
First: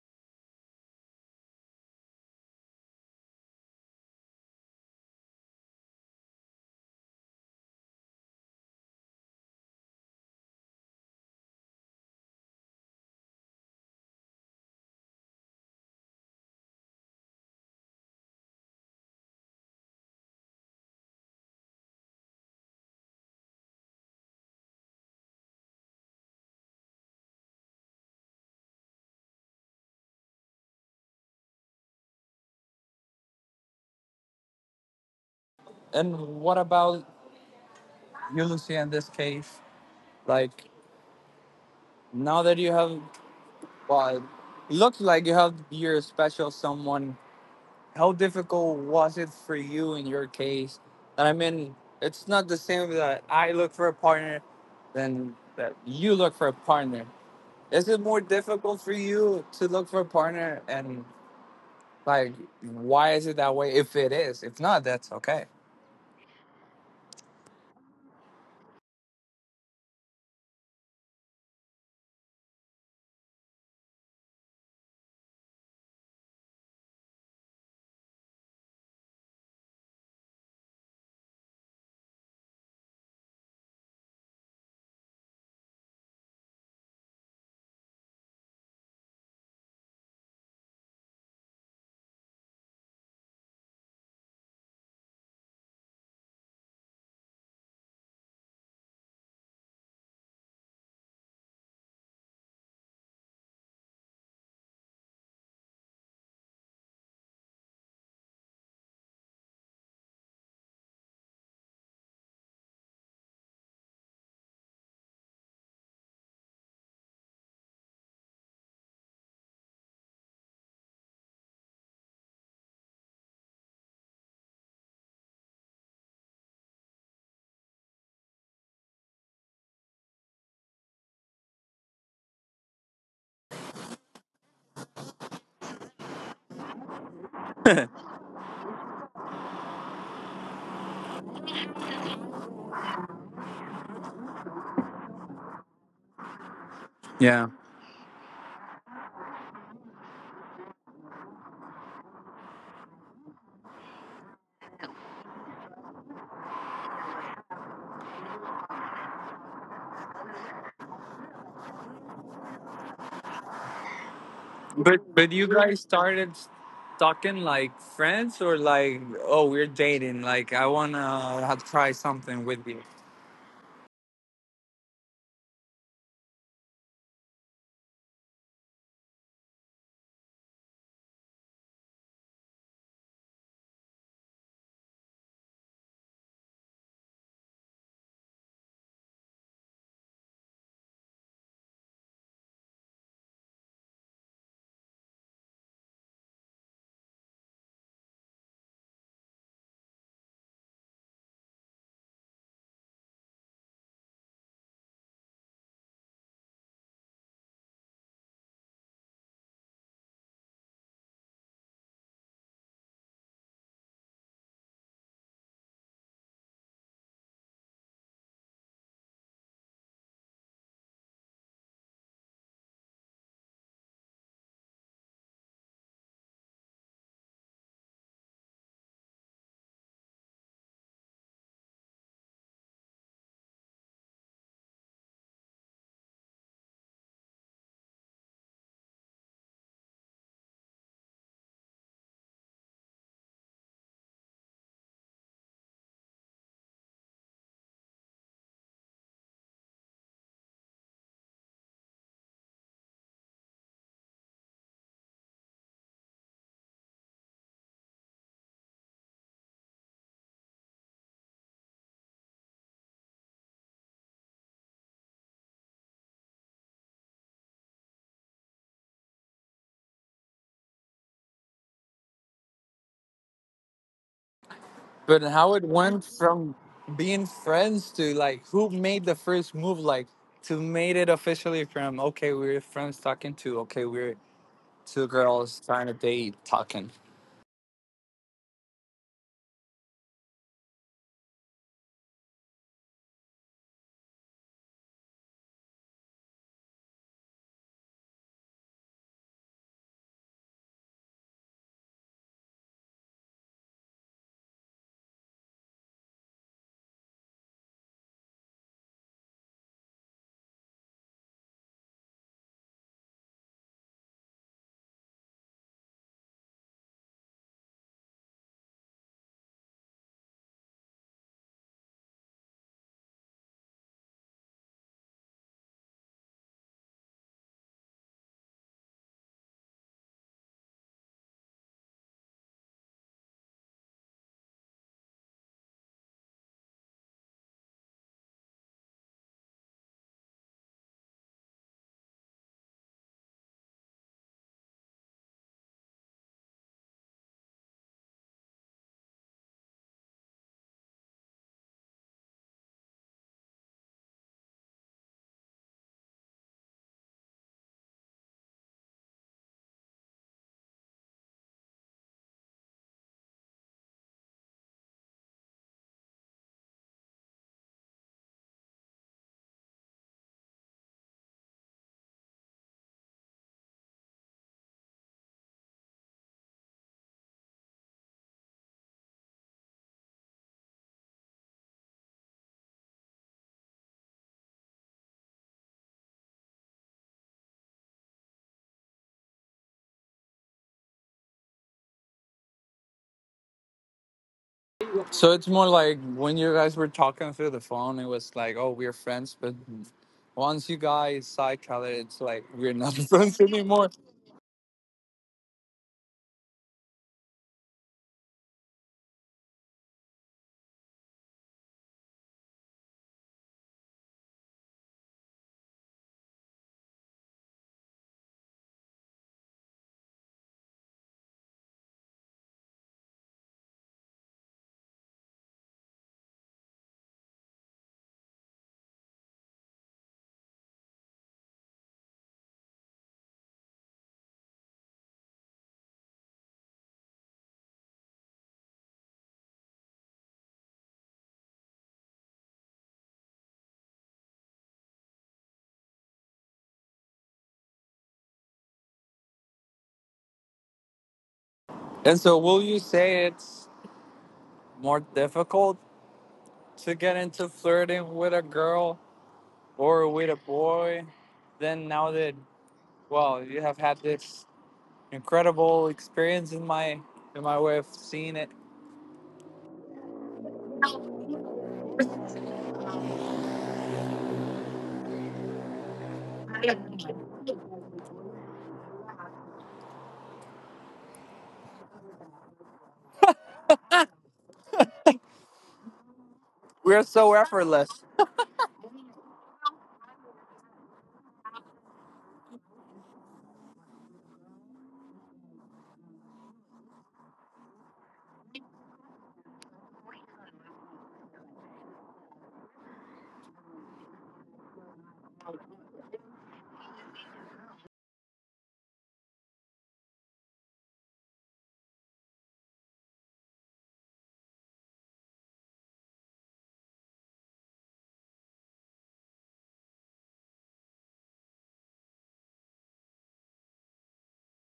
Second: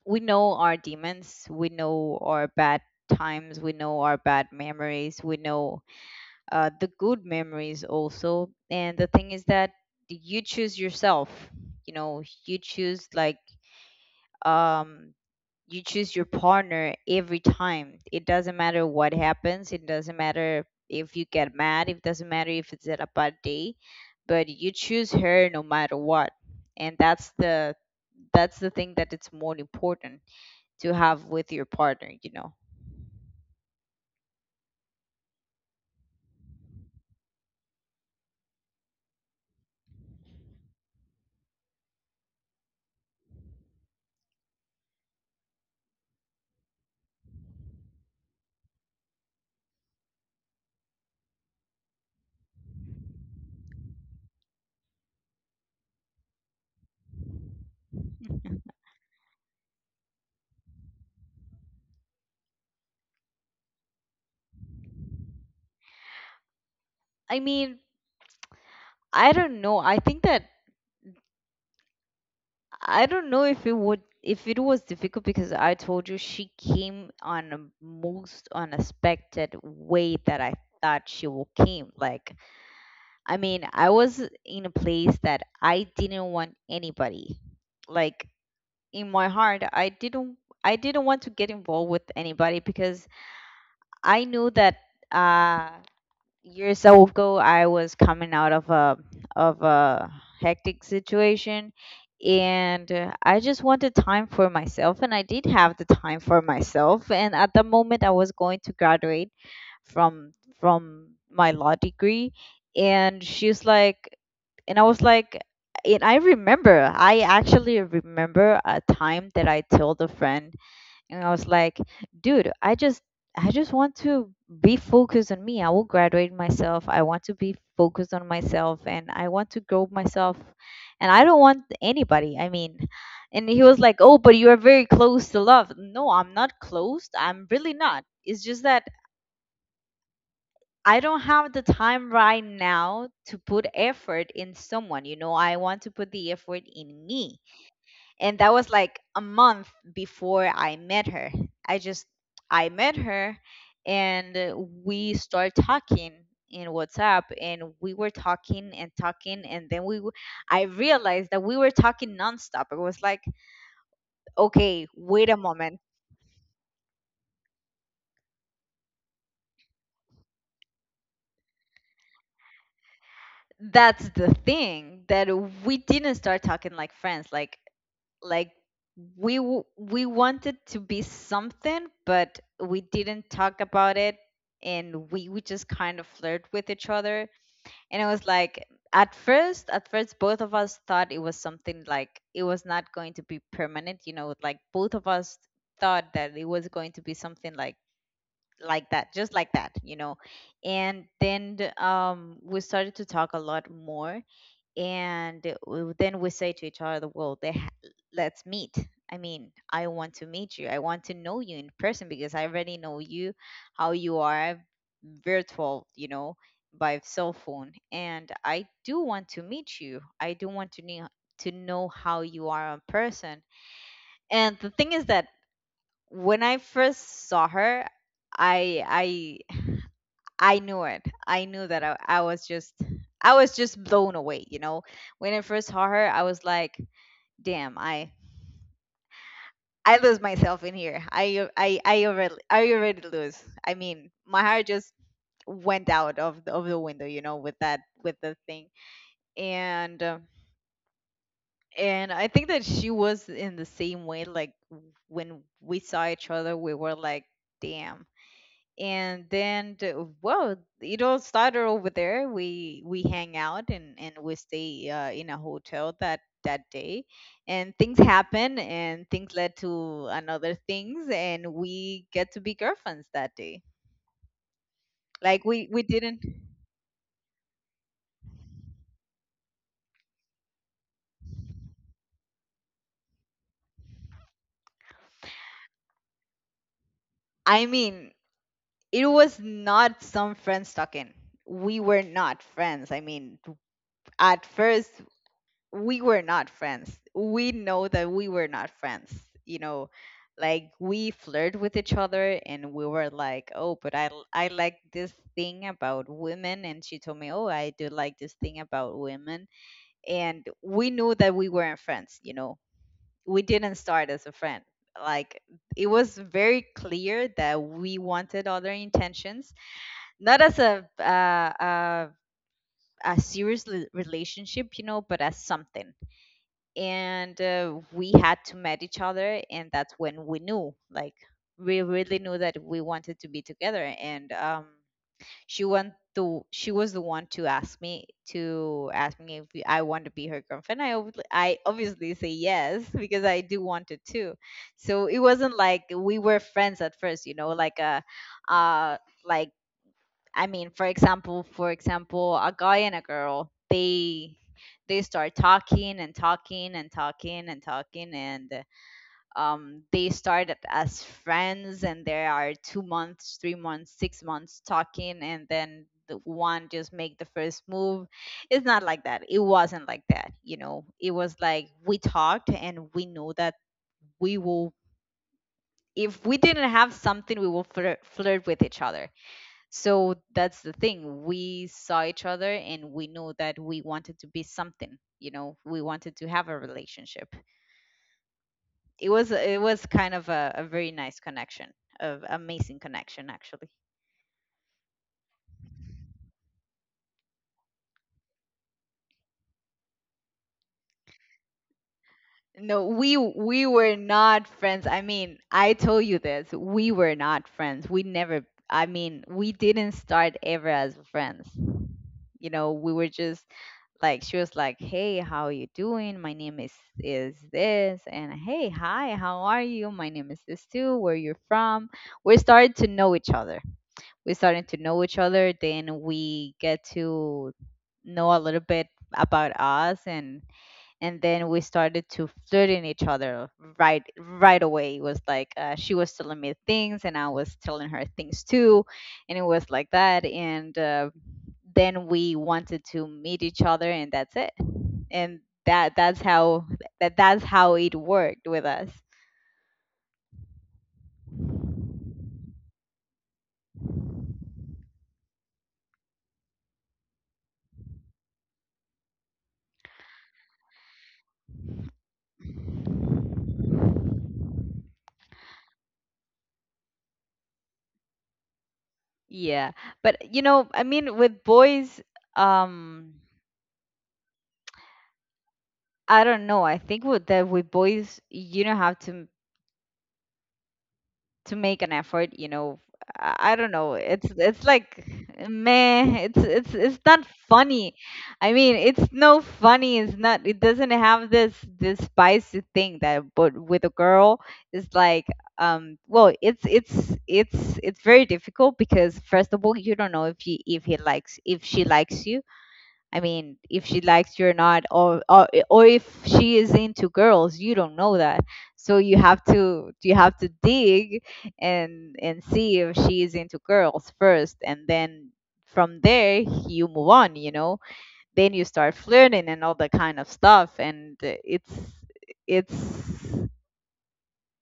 A: we know our demons, we know our bad times, we know our bad memories, we know the good memories also. And the thing is that you choose yourself, you know. You choose like um you choose your partner every time. It doesn't matter what happens. It doesn't matter if you get mad. It doesn't matter if it's a bad day, but you choose her no matter what. And that's the thing that it's more important to have with your partner. You know.
B: And what about you, Lucia, in this case? Like, now that you have, well, it looks like you have your special someone, how difficult was it for you in your case? And I mean, it's not the same that I look for a partner than that you look for a partner. Is it more difficult for you to look for a partner? And like, why is it that way? If it is, if not, that's okay.
A: I mean, I don't know. I think that I don't know if it would if it was difficult, because I told you she came on a most unexpected way that I thought she will came like. I mean, I was in a place that I didn't want anybody. Like in my heart, I didn't want to get involved with anybody, because I knew that uh years ago I was coming out of a hectic situation. And I just wanted time for myself, and I did have the time for myself. And at the moment I was going to graduate from from my law degree, and she's like, and I was like. And I remember, I actually remember a time that I told a friend, and I was like, dude, I just want to be focused on me. I will graduate myself. I want to be focused on myself, and I want to grow myself, and I don't want anybody. I mean, and he was like, "Oh, but you are very close to love." No, I'm not closed. I'm really not. It's just that I don't have the time right now to put effort in someone. You know, I want to put the effort in me.
B: Yeah.
A: And that was like a month before I met her. I just I met her, and we started talking in WhatsApp. And we were talking and talking, and then I realized that we were talking nonstop. It was like, okay,
B: But
A: wait
B: but
A: a
B: you
A: moment.
B: guys started talking like friends or like oh, we're dating, like I wanna try something with you.
A: That's the thing that we didn't start talking like friends, like we wanted to be something, but we didn't talk about it. And we would just kind of flirt with each other, and it was like at first both of us thought it was something like it was not going to be permanent, you know, like both of us thought that it was going to be something like that, just like that, you know. And then we started to talk a lot more. And then we say to each other, well, let's meet. I mean, I want to meet you, I want to know you in person, because I already know you how you are virtual, you know, by cell phone. And I do want to meet you, I do want to know how you are in person. And the thing is that when I first saw her, i I knew it. I knew that I was just blown away, you know. When I first saw her, I was like, damn, I lose myself in here. I already I already lose. I mean, my heart just went out of the window, you know, with that with the thing. And uh, and I think that she was in the same way, like when we saw each other, we were like, damn. And then the, well, it all started over there. We hang out, and we stay in a hotel that that day. And things happen, and things led to another things, and we get to be girlfriends that day.
B: But
A: Like
B: how it
A: we
B: went
A: didn't,
B: from being friends to like who made the first move, like to made it officially from okay, we're friends talking to okay, we're two girls trying to date talking.
A: I mean, it was not some friends talking, we were not friends. I mean, at first, we were not friends. We know that we were not friends. You know, like we flirt with each other, and we were like, "Oh, but I like this thing about women." And she told me, "Oh, I do like this thing about women." And we knew that we weren't friends, you know. We didn't start as a friend. Like it was very clear that we wanted other intentions, not as a serious relationship, you know, but as something. And we had to meet each other, and that's when we knew like we really knew that we wanted to be together. And she went to she was the one to ask me if I want to be her girlfriend. I obviously say yes because I do want it too. So it wasn't like we were friends at first, you know, like a uh like I mean, for example, a guy and a girl, they start talking and they started as friends and there are 2 months 3 months 6 months talking, and then the one just make the first move. It wasn't like that, you know. It was like we talked and we know that we will, if we didn't have something we will flirt with each other. So that's the thing. We saw each other and we knew that we wanted to be something, you know, we wanted to have a relationship. It was kind of a very nice connection, of amazing connection actually.
B: So it's more like when you guys were talking through the phone, it was like oh, we're friends, but once you guys saw each other, it's like we're
A: No,
B: not
A: we
B: friends
A: we
B: anymore.
A: were not friends. I mean, I told you this. We were not friends. We never I mean, we didn't start ever as friends. You know, we were just like. She was like, "Hey, how are you doing? My name is this." And, "Hey, hi, how are you? My name is this too. Where you're from?" We started to know each other. We started to know each other, then we get to know a little bit about us. And then we started to flirting each other right away. It was like, she was telling me things and I was telling her things too, and it was like that. And Then we wanted to meet each other, and that's it. And that's how, that's how it worked with us.
B: And so, will you say it's more difficult to get into flirting with a girl or with a boy? Than now that Well, you have had this incredible experience in my way of seeing it.
A: Yeah, but you know, I mean, with boys, um I don't know, I think with boys you don't have to make an effort, you know. I don't know, it's like meh, it's it's
B: We're
A: not
B: so
A: funny.
B: effortless.
A: I mean, it's no funny. It's not, it doesn't have this this spicy thing. That But with a girl it's like um well, it's it's it's very difficult, because first of all you don't know if he likes if she likes you. I mean, if she likes you or not, or if she is into girls, you don't know that. So you have to dig and see if she is into girls first, and then from there you move on. You know, then you start flirting and all that kind of stuff, and it's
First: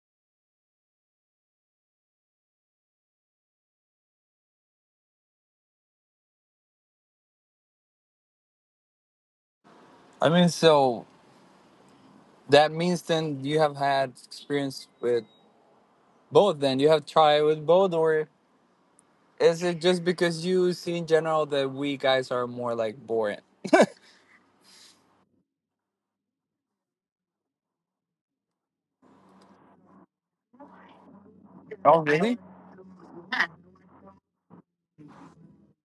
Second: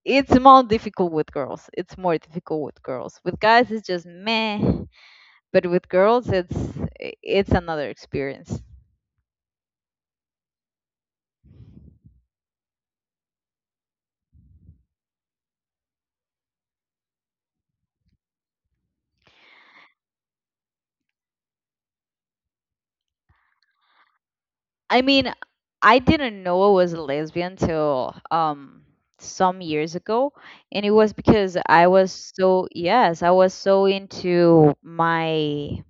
A: it's more difficult with girls. It's more difficult with girls. With guys, it's just meh, but with girls, it's another experience.
B: I mean, so that means then you have had experience with both. Then you have tried with both, or is it just because you see in general that we guys are more like boring?
A: I mean, I didn't know I was a lesbian till some years ago, and it was because I
B: Oh
A: was
B: really?
A: so, yes, I was so into my.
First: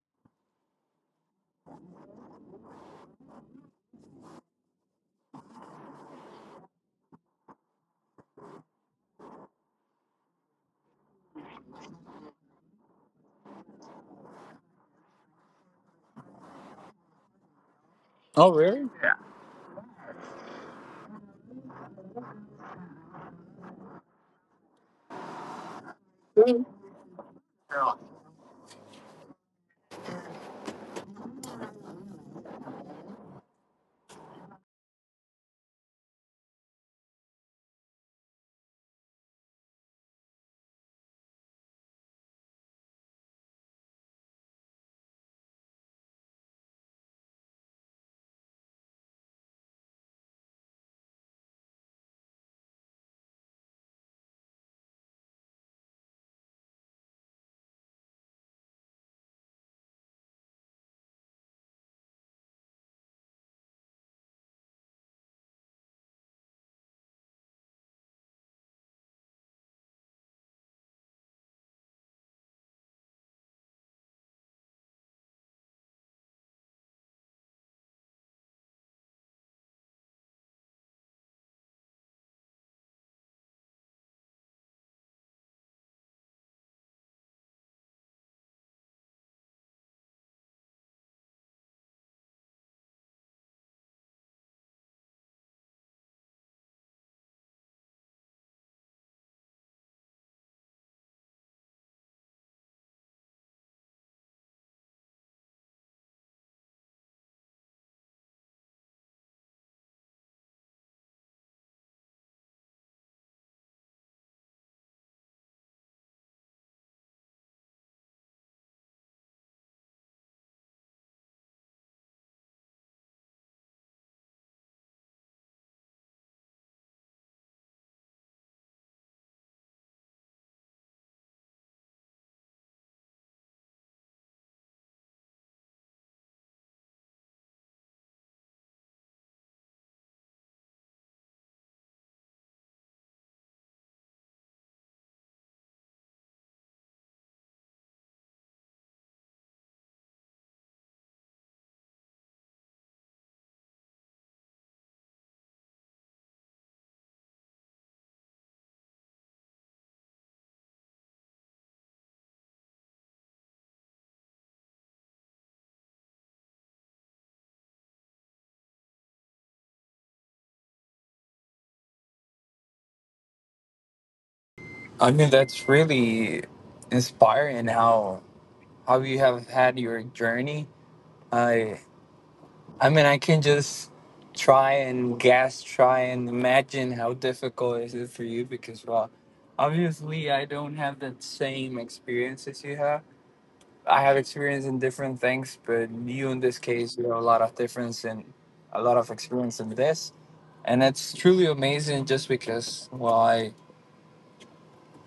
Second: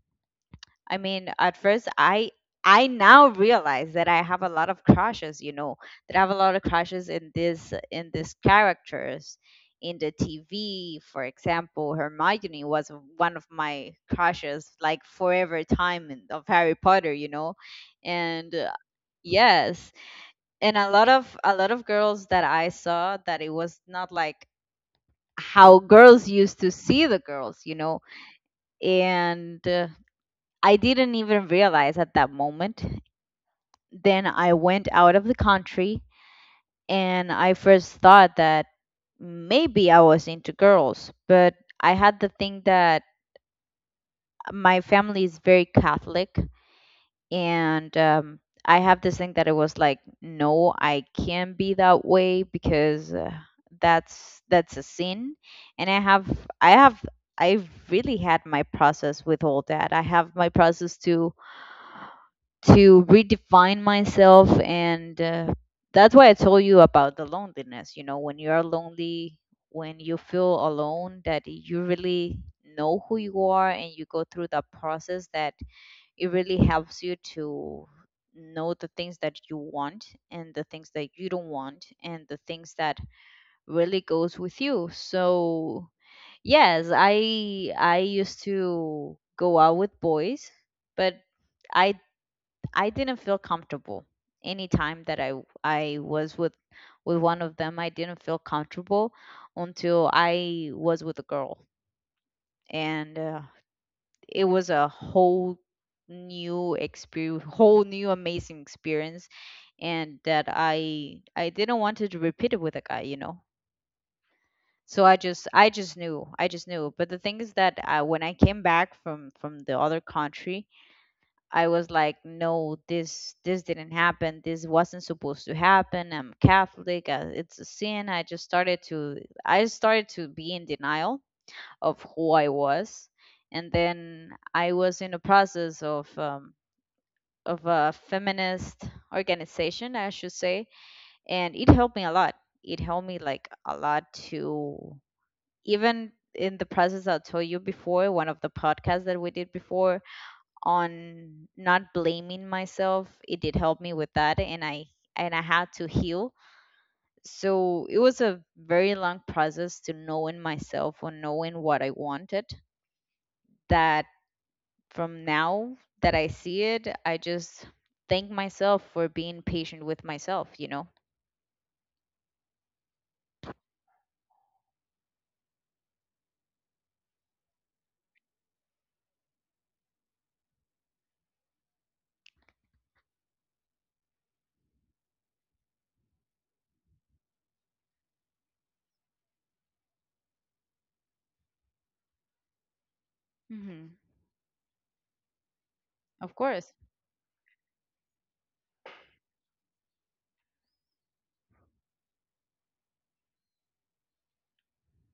A: I mean, at first, I now realize that I have a lot of crushes. You know, that I have a lot of crushes in this in these characters in the TV. For example, Hermione was one of my crushes, like forever time in- of Harry Potter. You know,
B: Oh
A: and
B: really?
A: yes, and a lot of girls that I saw that it was not like how girls used to see the girls. You know, and. I didn't even realize at that moment. Then I went out of the country, and I first thought that maybe I was into girls, but I had the thing that my family is very Catholic, and I have this thing that it was like, no, I can't be that way because that's a sin. And I have I have I really had my process with all that. I have my process to redefine myself, and that's why I told you about the loneliness. You know, when you are lonely, when you feel alone, that you really know who you are, and you go through that process that it really helps you to know the things that you want, and the things that you don't want, and the things that really goes with you. So yes, I used to go out with boys, but I I didn't feel comfortable anytime that I was with one of them. I didn't feel comfortable until I was with a girl, and it was a whole new experience, whole new amazing experience, and that I didn't want to repeat it with a guy, you know. So I just knew, I just knew. But the thing is that when I came back from the other country, I was like, no, this didn't happen. This wasn't supposed to happen. I'm Catholic. It's a sin. I started to be in denial of who I was, and then I was in the process of a feminist organization, I should say, and it helped me a lot. It helped me like a lot to, even in the process I told you before, one of the podcasts that we did before on not blaming myself, it did help me with that. And I and I had to heal. So it was a very long process to knowing myself or knowing what I wanted. That from now, that I see it, I just thank myself for being patient with myself, you know.
B: I mean, that's really inspiring how you have had your journey. I. I mean, I can just try and imagine how difficult is it is for you because, well, obviously I don't have that same experience as you have.
A: Hmm.
B: I have experience in different things, but you
A: Of
B: in this
A: course.
B: case, you have a lot of difference and a lot of experience in this, and it's truly amazing just because, well,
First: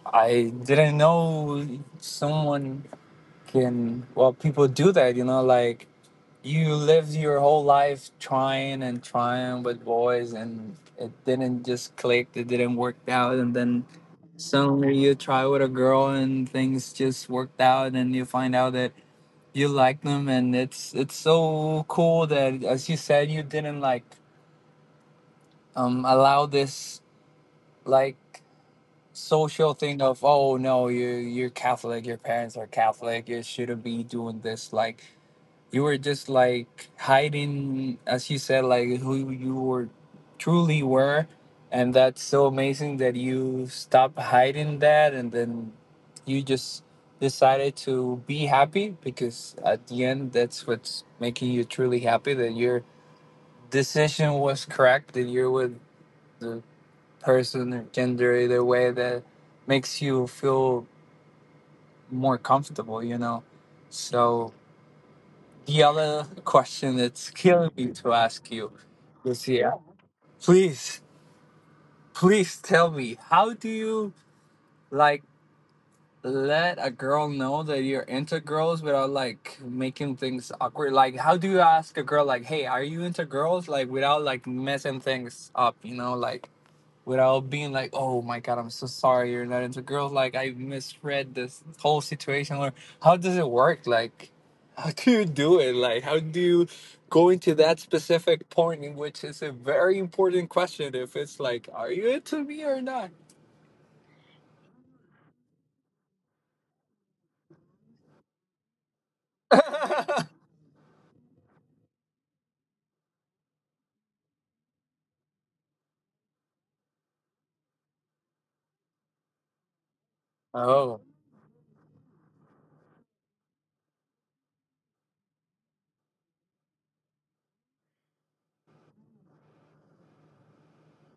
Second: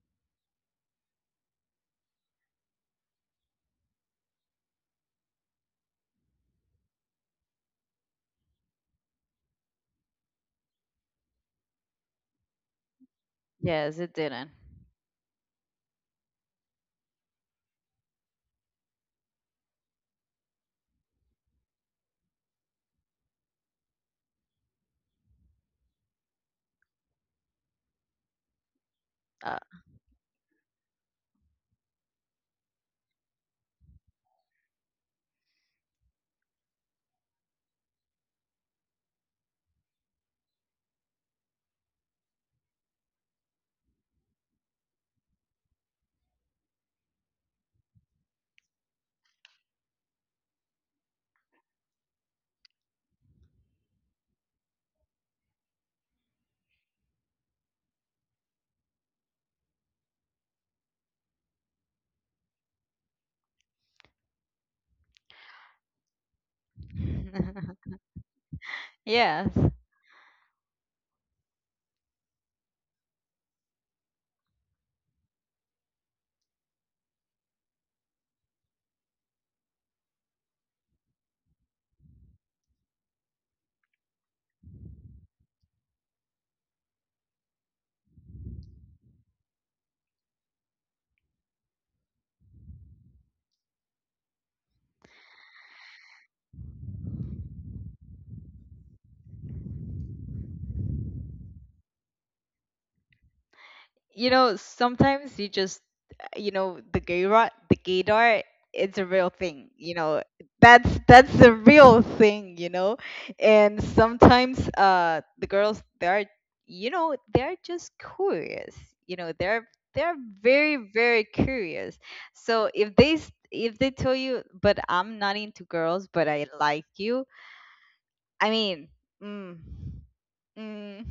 B: I didn't know someone can well, people do that, you know, like you lived your whole life trying and trying with boys and it didn't just click, it didn't work out, and then
A: Yes, it didn't.
B: suddenly you try with a girl and things just worked out and you find out that you like them. And it's so cool that as you said you didn't like allow this like
A: Uh,
B: social thing of oh no, you you're Catholic, your parents are Catholic, you shouldn't be doing this, like you were just like hiding as you said like who you were truly were. And that's so amazing that you stopped hiding that and then you just decided to be happy, because at the end that's what's making you truly happy, that your decision was correct, that you're with the person or gender either way that makes you feel more comfortable, you know. So the other question that's killing me to ask you,
A: yes.
B: Lucia, please, please tell me, how do you like let a girl know that you're into girls without like making things awkward? Like, how do you ask a girl like, "Hey, are you into girls?" Like, without like messing things up, you know? Like, without being like, oh my god, I'm so sorry you're not into girls. Like I misread this whole situation. Or how does it work? Like how do you do it? Like how do you go into that specific point in which it's a very important question if it's like, are you into me or not?
A: You know, sometimes you just, you know, the gaydar, it's a real thing. You know, that's the real thing. You know, and sometimes the girls they are, you know, they're just curious. You know, they're very
B: Oh.
A: very curious. So if if they tell you, but I'm not into girls, but I like you. I mean, mm, mm.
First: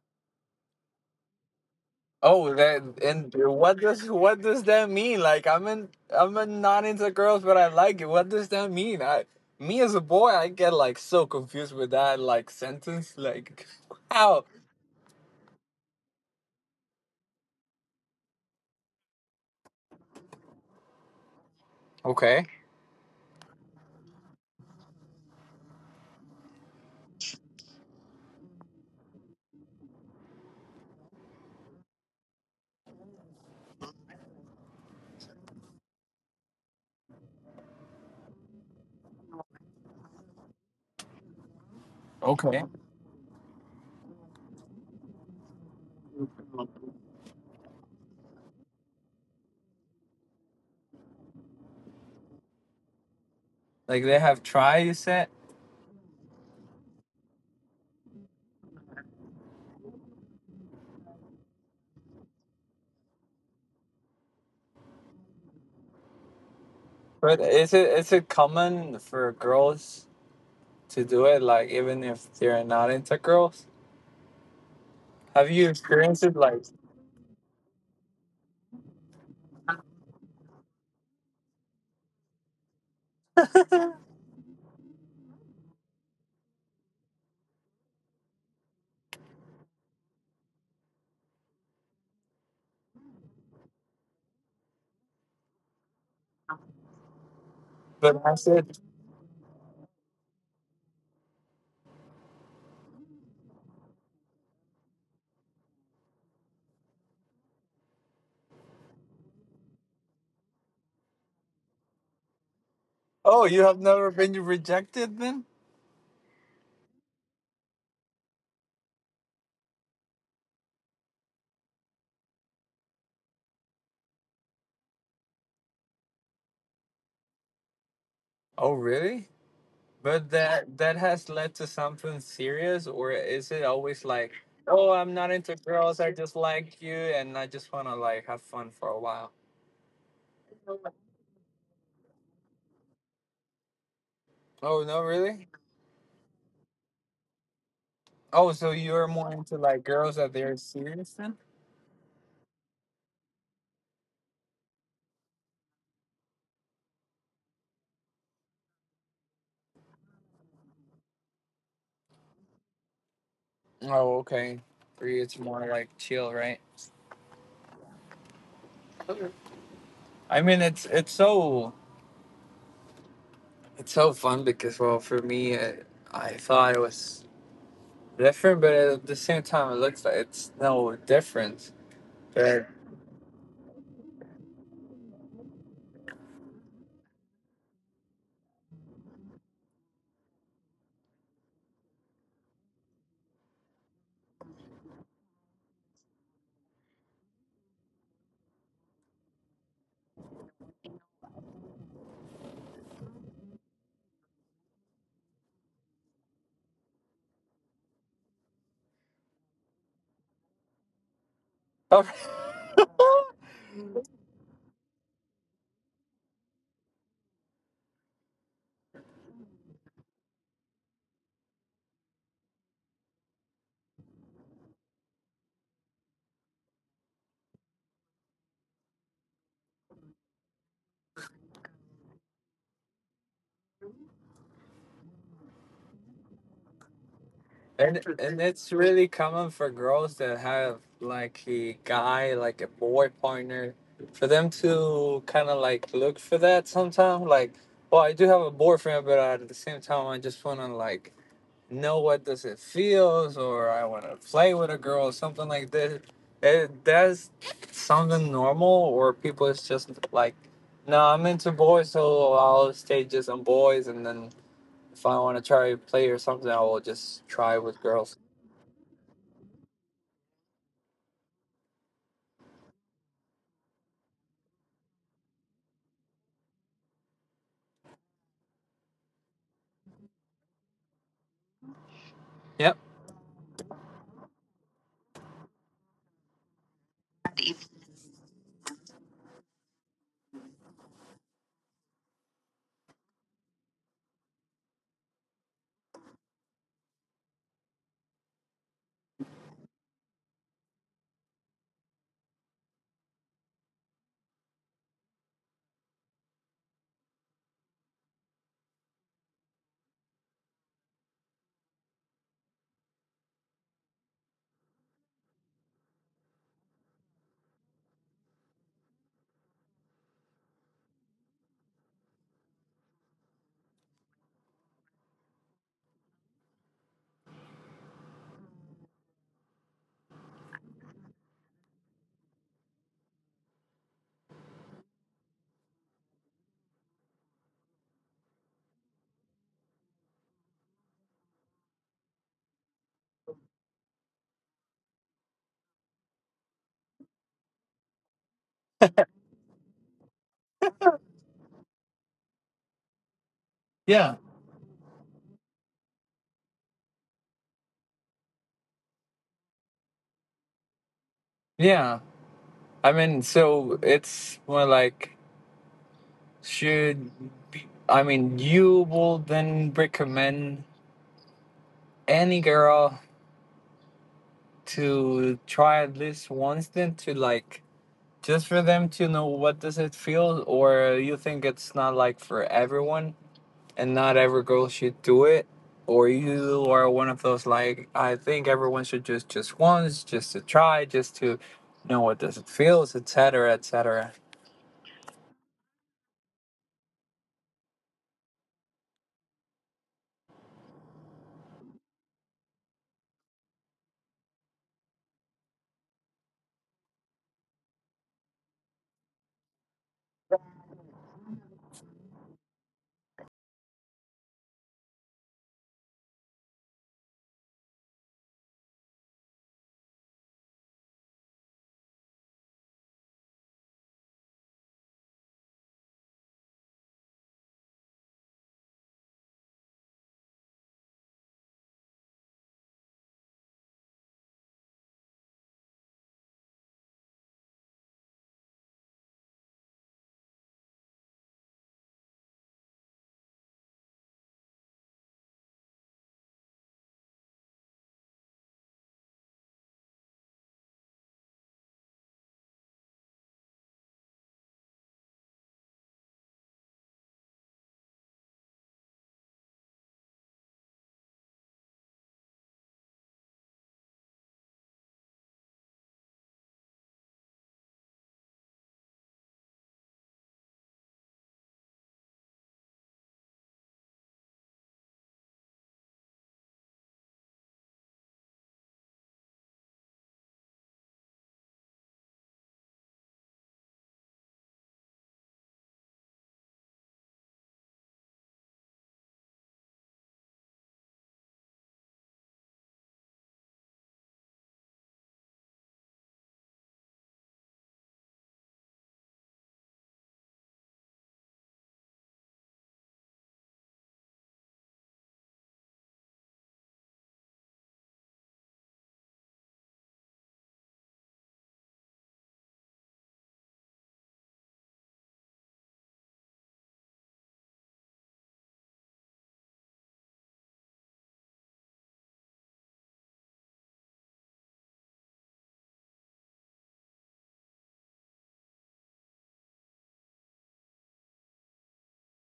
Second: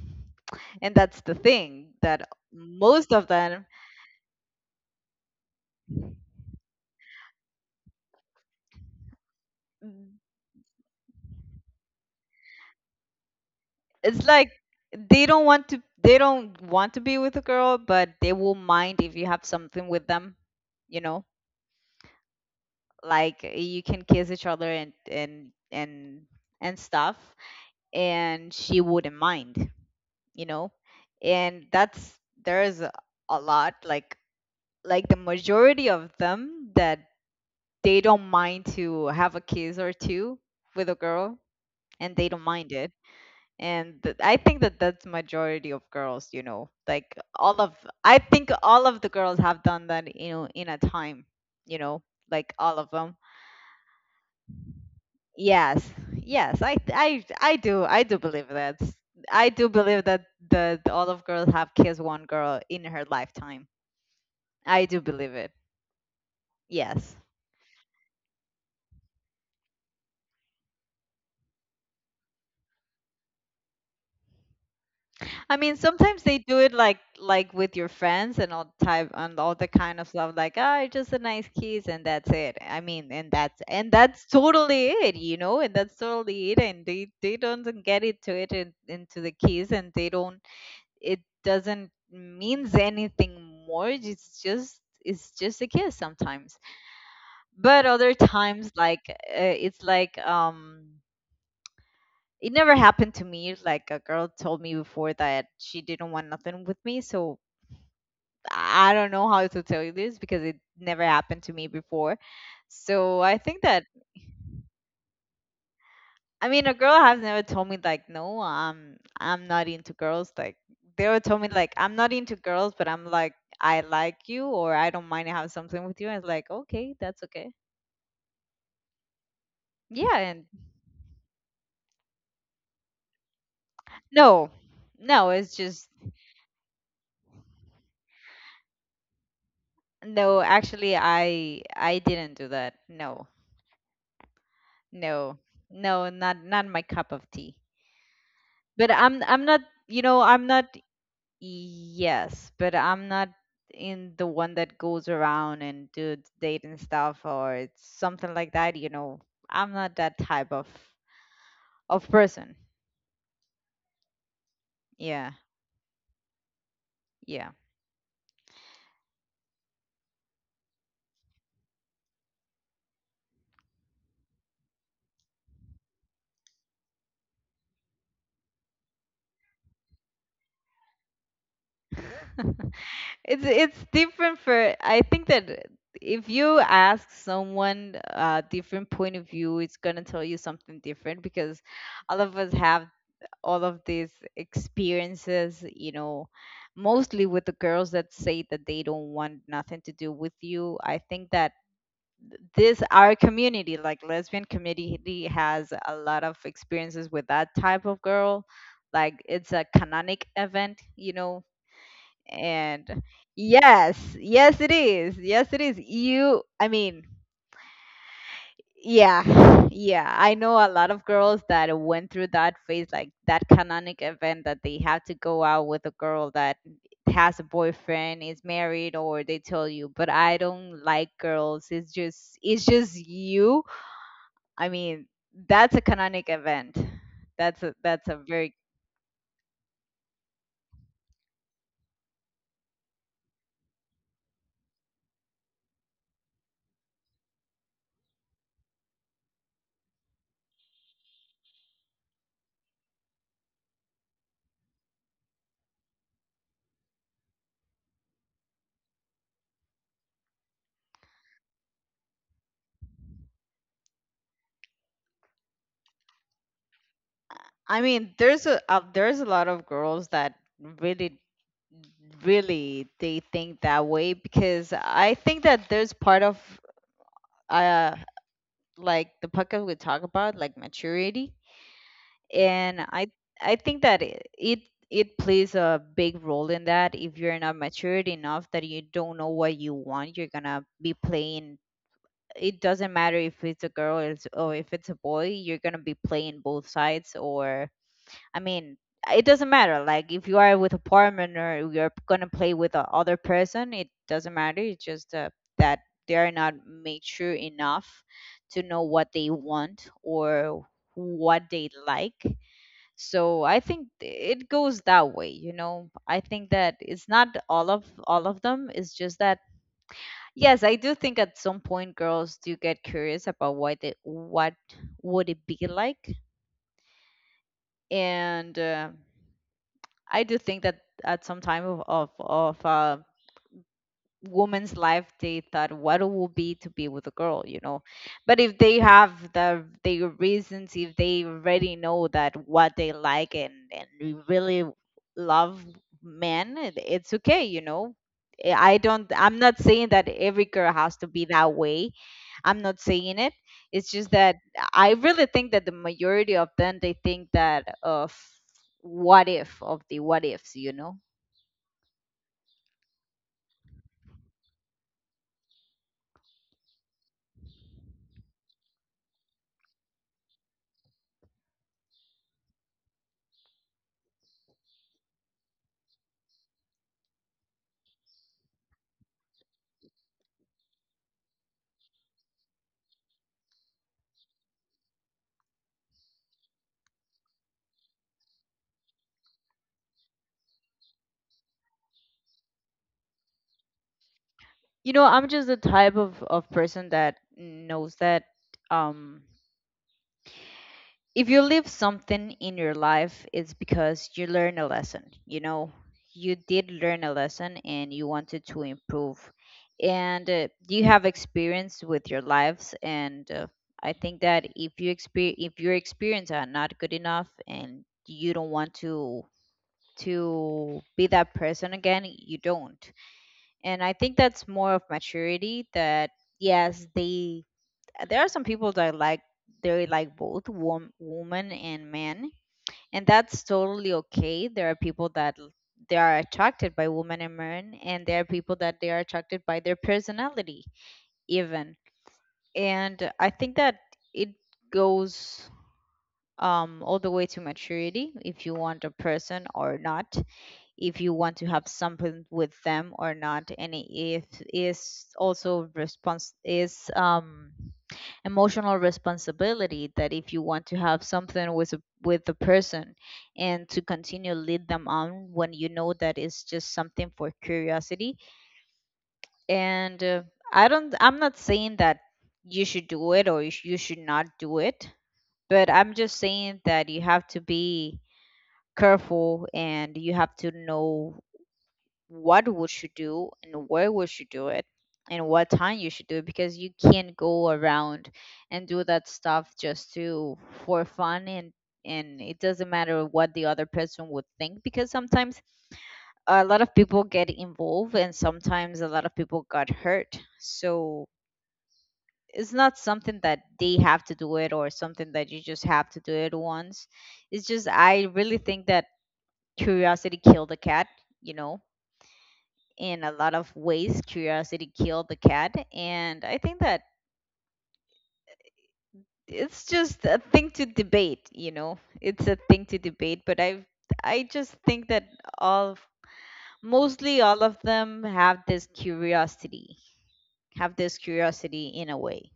A: And that's the thing that
B: Oh, that
A: most of
B: and
A: them,
B: what does that mean? Like I'm in not into girls, but I like it. What does that mean? I me as a boy, I get like so confused with that like sentence. Like
A: it's
B: how?
A: like they don't want to, they don't want to be with a girl, but they will mind if you have something with them, you know.
B: Okay,
A: Like you can kiss each other and and and stuff, and she wouldn't mind, you know. And that's, there's a lot, like the majority of them, that they don't mind to have a kiss or two with a girl, and they don't
B: okay.
A: mind it. I think that that's majority of girls, you know. Like all of I think all of the girls have done that, you know, in a time, you know, like all of them.
B: Like they have try you said,
A: Yes, yes, I do, I do believe that. I do believe that the all of girls have kissed one girl in her lifetime. I do believe it. Yes.
B: but is it common for girls to do it? Like even if they're not into girls, have
A: I
B: you
A: mean, sometimes
B: experienced
A: they
B: it?
A: do
B: Like,
A: it like with your friends and all type and all the kind of stuff, like, ah, it's just a nice kiss and that's it. I mean, and that's totally it, you know, and that's totally it. And they don't get into it in, into the kiss, and they don't. It doesn't means anything more. It's just a kiss sometimes, but other
B: but I
A: times
B: said,
A: like it's like it never happened to me. Like a girl told me before that she didn't want nothing with me, so I don't know how to tell you this, because it never happened to me before. So I
B: oh,
A: think
B: you have
A: that,
B: never been rejected then?
A: I mean, a girl has never told me like no, I'm not into girls. Like they were told me like I'm not into girls, but I'm like I like you or I don't mind to have something with you. And it's like, okay, that's okay.
B: Oh, really?
A: Yeah,
B: But
A: and
B: that has led to something serious, or is it always like,
A: no.
B: oh, I'm
A: No,
B: not
A: it's
B: into
A: just
B: girls, I just like you, and I just wanna like have fun for a while?
A: no, actually I didn't do that. No.
B: Oh no,
A: No.
B: really?
A: No, not not my cup of tea.
B: Oh, so
A: But
B: you're
A: I'm
B: more
A: I'm
B: into
A: not,
B: like
A: you
B: girls
A: know,
B: that
A: I'm
B: they're
A: not,
B: serious then?
A: yes, but I'm not in the one that goes around and do the date stuff or something like that, you know. I'm not that type of person.
B: Oh, okay. For you,
A: Yeah.
B: it's more like chill, right?
A: Yeah.
B: I mean, it's so it's so fun because well, for me, it, I thought it was different, but at the same time, it looks like it's no different. But
A: It's different for, I think that if you ask someone a different point of view, it's gonna tell you something different because all of us have all of these experiences, you know, mostly with the girls that say that they don't want nothing to do with you. I think that this, our community, like lesbian community, has a lot of experiences with that type of girl. Like it's a canonic event, you know,
B: oh.
A: and yes, yes, it is. Yes, it is. You, I mean, yeah, yeah. I know a lot of girls that went through that phase, like that canonic event, that they have to go out with a girl that has a boyfriend, is married, or they tell you, but I don't like girls. It's just you. I mean, that's a canonic event. That's a that's a
B: And
A: very.
B: it's really common for girls that have like a guy, like a boy partner, for them to kind of like look for that sometimes. Like, well, I do have a boyfriend, but at the same time, I just want to like know what does it feels, or I want to play with a girl, or something like this. It, that's something normal, or people is just like, no, I'm into boys, so I'll stay just on boys, and then if I want to try to play or something, I will just try with girls.
A: There's a there's a lot of girls that really really they think that way because I think that there's part of uh like the podcast we talk about, like, maturity.
B: Yep.
A: And I think that it plays a big role in that. If you're not matured enough, that you don't know what you want, you're gonna be playing. It doesn't matter if it's a girl or or if it's a boy, you're gonna be playing both sides, or, I mean, it doesn't matter. Like, if you are with a partner or you're gonna play with a other person, it doesn't matter. It's just that they are not mature enough to know what they want or what they like. So I think it goes that way, I think that it's not all of them. It's just that yes, I do think at some point girls do get curious about what what would it be like. And I do think that at some time of woman's life, they thought what it will be to be with a girl, but if they have their reasons, if they already know that what they like, and they really love men, it's okay, I don't, I'm not saying that every girl has to be that way. I'm not saying it. It's just
B: Yeah.
A: that I really think that the majority of them, they think that of what if, of the what ifs,
B: Yeah. I mean, so it's more like should be, I mean, you will then recommend any girl to try at least once then to like just for them to know what does it feel or you think it's not like for everyone and not every girl should do it or you are one of those like I think everyone should just once just to try just to know what does it feels etc etc.
A: I'm just the type of person that knows that um if you leave something in your life, it's because you learn a lesson, you did learn a lesson and you wanted to improve. And you have experience with your lives. And I think that if your experience are not good enough and you don't want to be that person again, you don't. And I think that's more of maturity. That yes, they, there are some people that, like, they like both woman and man, and that's totally okay. There are people that they are attracted by women and men, and there are people that they are attracted by their personality, even. And I think that it goes all the way to maturity, if you want a person or not, if you want to have something with them or not. And it is also response is emotional responsibility, that if you want to have something with with the person and to continue lead them on when you know that it's just something for curiosity. And I don't, I'm not saying that you should do it or you should not do it, but I'm just saying that you have to be careful, and you have to know what would you do and where would you do it and what time you should do it, because you can't go around and do that stuff just to for fun. And it doesn't matter what the other person would think, because sometimes a lot of people get involved, and sometimes a lot of people got hurt. So it's not something that they have to do it, or something that you just have to do it once. It's just I really think that curiosity killed the cat, you know in a lot of ways, curiosity killed the cat. And I think that it's just a thing to debate, it's a thing to debate. But I just think that all mostly all of them have this curiosity, have this curiosity in a way.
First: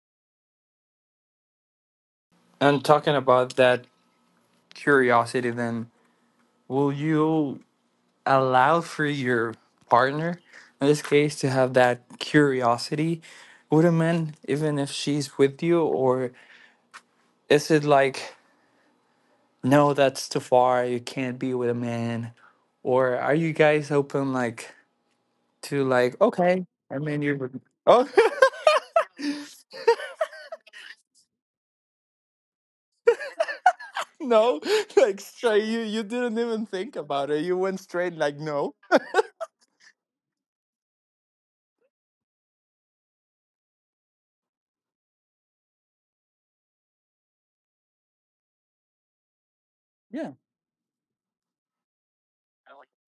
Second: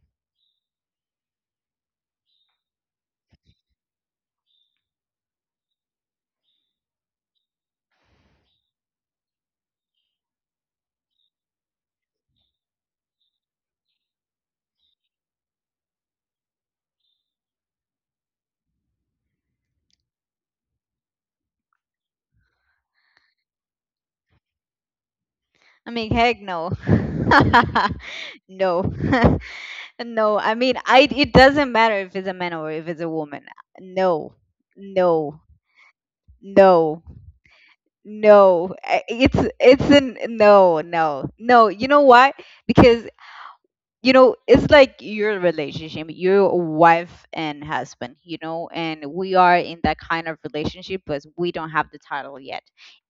B: And talking about that curiosity, then, will you allow for your partner, in this case, to have that curiosity with a man, even if she's with you? Or is it like, no, that's too far, you can't be with a man? Or are you guys open, like, to,
A: I mean,
B: like,
A: heck
B: okay,
A: no.
B: I mean, you're with. Oh!
A: No. No, I mean, I, it doesn't matter if it's a man or if it's a woman. No.
B: No, like,
A: No.
B: straight, you didn't even think
A: no
B: about it. You went straight, like, no.
A: It's an no, no, no. You know why? Because, you know, it's like your relationship, your wife and husband, you know, and we are in that kind
B: Yeah.
A: of relationship, but we don't have the title yet.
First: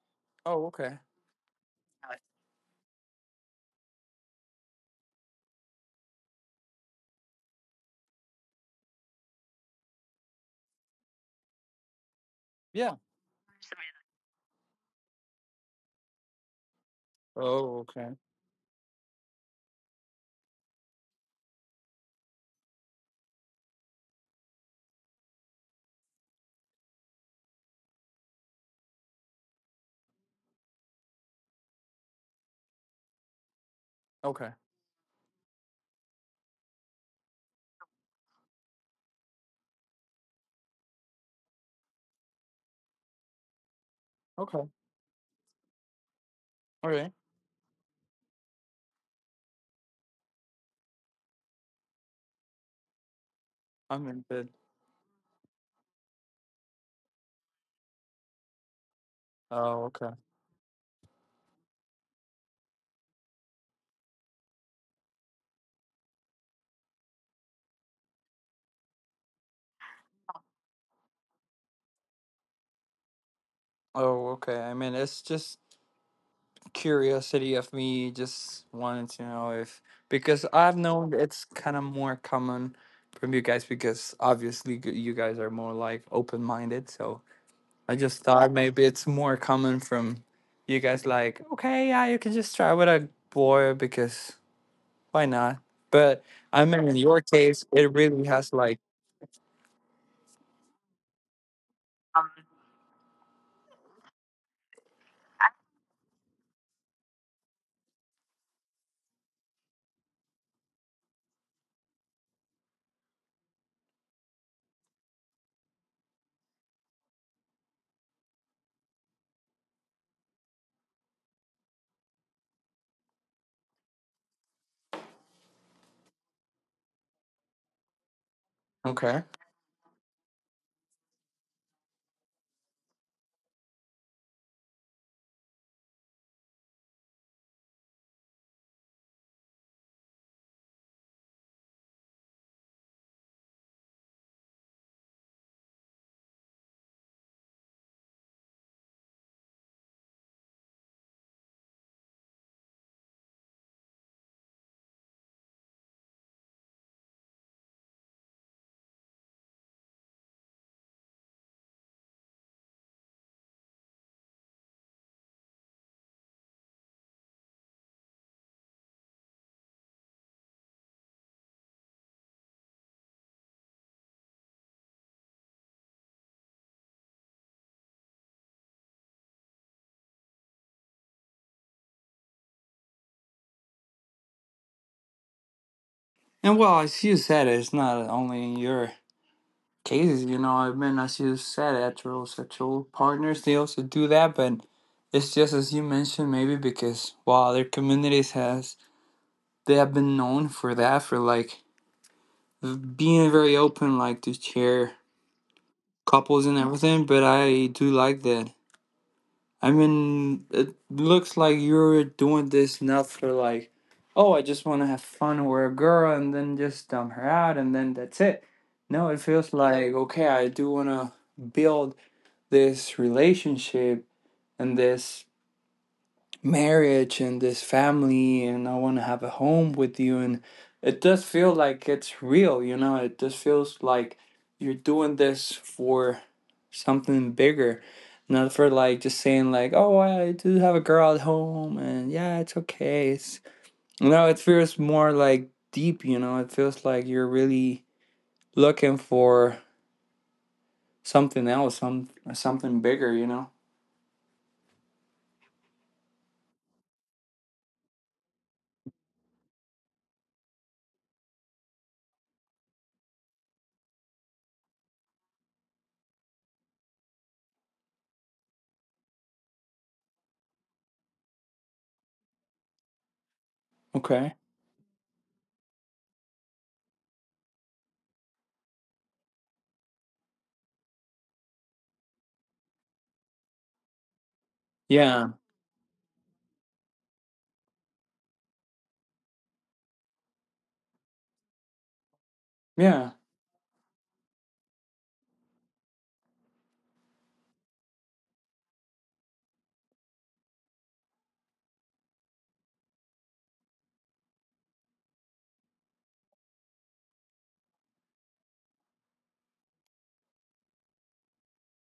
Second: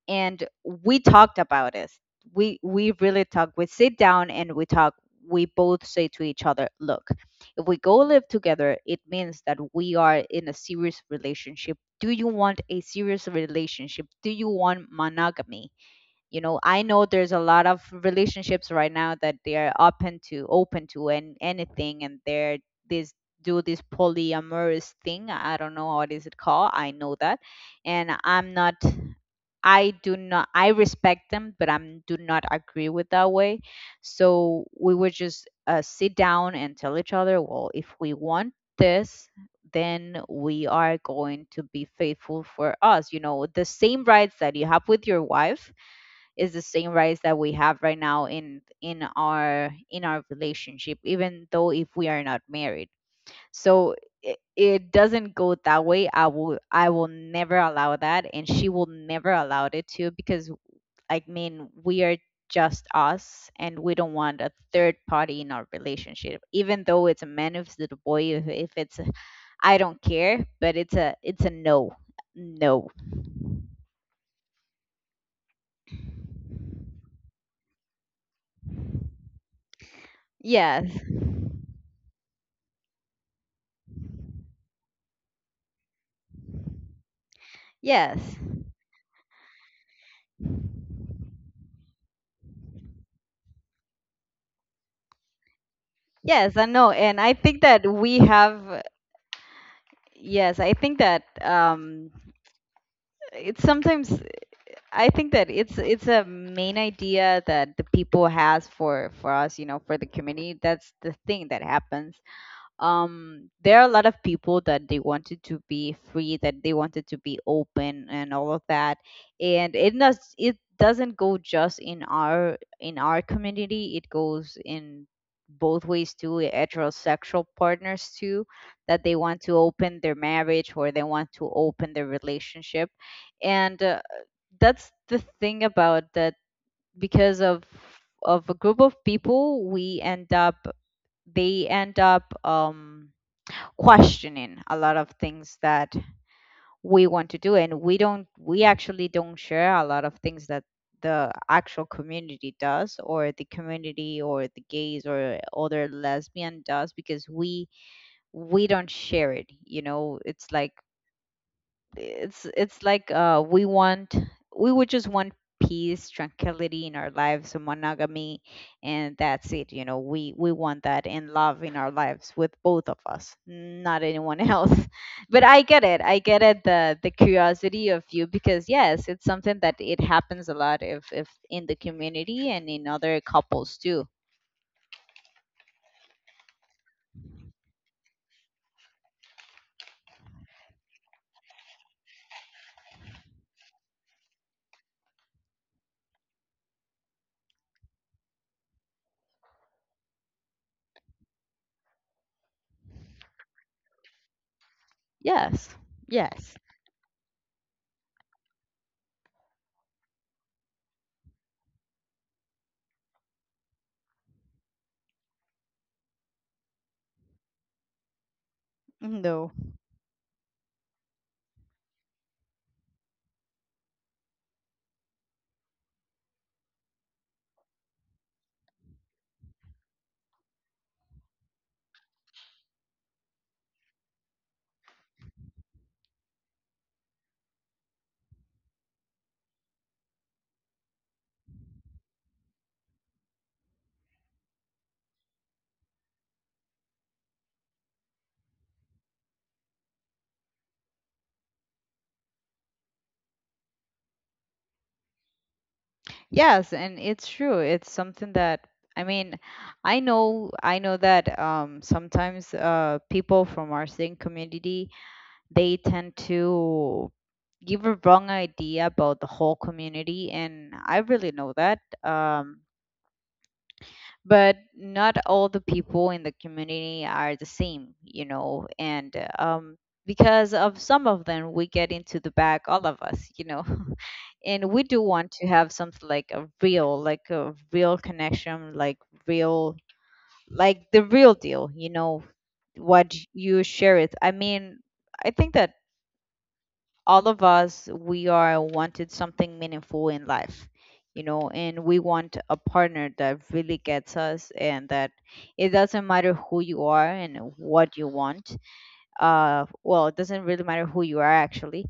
A: And
B: Oh, okay.
A: we talked about it. We really talk. We sit down and we talk. We both say to each other, look, if we go live together, it means that we are in a serious relationship. Do you want a
B: Yeah.
A: serious relationship? Do you want monogamy? You know, I know there's a lot
B: Oh,
A: of
B: okay.
A: relationships right now that they are open to and anything, and they're this do this polyamorous thing. I don't know what is it called. I know that. And I'm not, I do not, I respect them, but I am do not agree with that way.
B: Okay.
A: So we would just sit down and tell each other, well, if we want this, then we are going to be faithful for us. You know, the same rights that you
B: Okay.
A: have with your wife is the
B: All
A: same
B: right.
A: rights that we have right now in our relationship, even though if we are not married. So
B: I'm in bed.
A: it doesn't go that way. I will never allow that, and she will never allow
B: Oh,
A: it
B: okay.
A: to, because, I mean, we are just us, and we don't want a third party in our relationship, even though it's a man, if it's a boy, if it's a, I don't care, but it's a no. No.
B: Oh, okay. I mean, it's just curiosity of me just wanting to know if because I've
A: Yes.
B: known it's kind of more common from you guys because obviously g- you guys are more like open-minded. So I
A: Yes.
B: just thought maybe it's more common from you guys like, okay, yeah, you can just try with a boy because why not? But
A: Yes,
B: I
A: I
B: mean,
A: know,
B: in your
A: and I think
B: case,
A: that
B: it
A: we
B: really has like,
A: have. Yes, I think that it's sometimes. I think that it's a main idea that the people has for us, you know, for the community. That's the thing that happens. There are a lot of people that they wanted to be free, that they wanted to be open, and all of that. And it does, it doesn't go just in our community. It goes in both ways too, heterosexual partners too, that they
B: okay.
A: want to open their marriage or they want to open their relationship. And that's the thing about that. Because of a group of people, we end up, they end up questioning a lot of things that we want to do. And we don't, we actually don't share a lot of things that the actual community does, or the community or the gays or other lesbian does, because we don't share it, you know. It's like, we want, we would just want peace, tranquility in our lives and monogamy. And that's it, you know. We want that and love in our lives, with both of us, not anyone else. But I get it, the curiosity of you, because yes, it's something that it happens a lot if in the community and in other couples too.
B: And well, as you said, it's not only in your cases, you know. I mean, as you said, heterosexual partners they also do that, but it's just as you mentioned, maybe because wow, their communities has they have been known for that for like being very open, like to share
A: Yes.
B: couples
A: Yes.
B: and everything. But I do like that I mean, it looks like you're doing this not for like, oh, I just want to have fun with a girl and then just dump her out and then that's it. No, it
A: No.
B: feels like, okay, I do want to build this relationship and this marriage and this family and I want to have a home with you and it does feel like it's real, you know. It just feels like you're doing this for something bigger, not for like just saying like, "Oh, I do have a girl at home and yeah, it's okay." It's you know, it feels more like deep, you know. It feels like you're really looking for something else, some something bigger, you know.
A: Yes, and it's true. It's something that, I mean, I know that sometimes people from our same community, they tend to give a wrong idea about the whole community, and I really know that.
B: Okay.
A: But not all the people in the community are the same, you know. And um, because of some of them, we get into the bag, all of us, you know. And we do want
B: Yeah.
A: to have something like a real, like a real connection, like real, like the real deal, you know.
B: Yeah.
A: What you share it, I mean, I think that all of us, we are wanted something meaningful in life, you know. And we want a partner that really gets us, and that it doesn't matter who you are and what you want. Well, it doesn't really matter who you are, actually.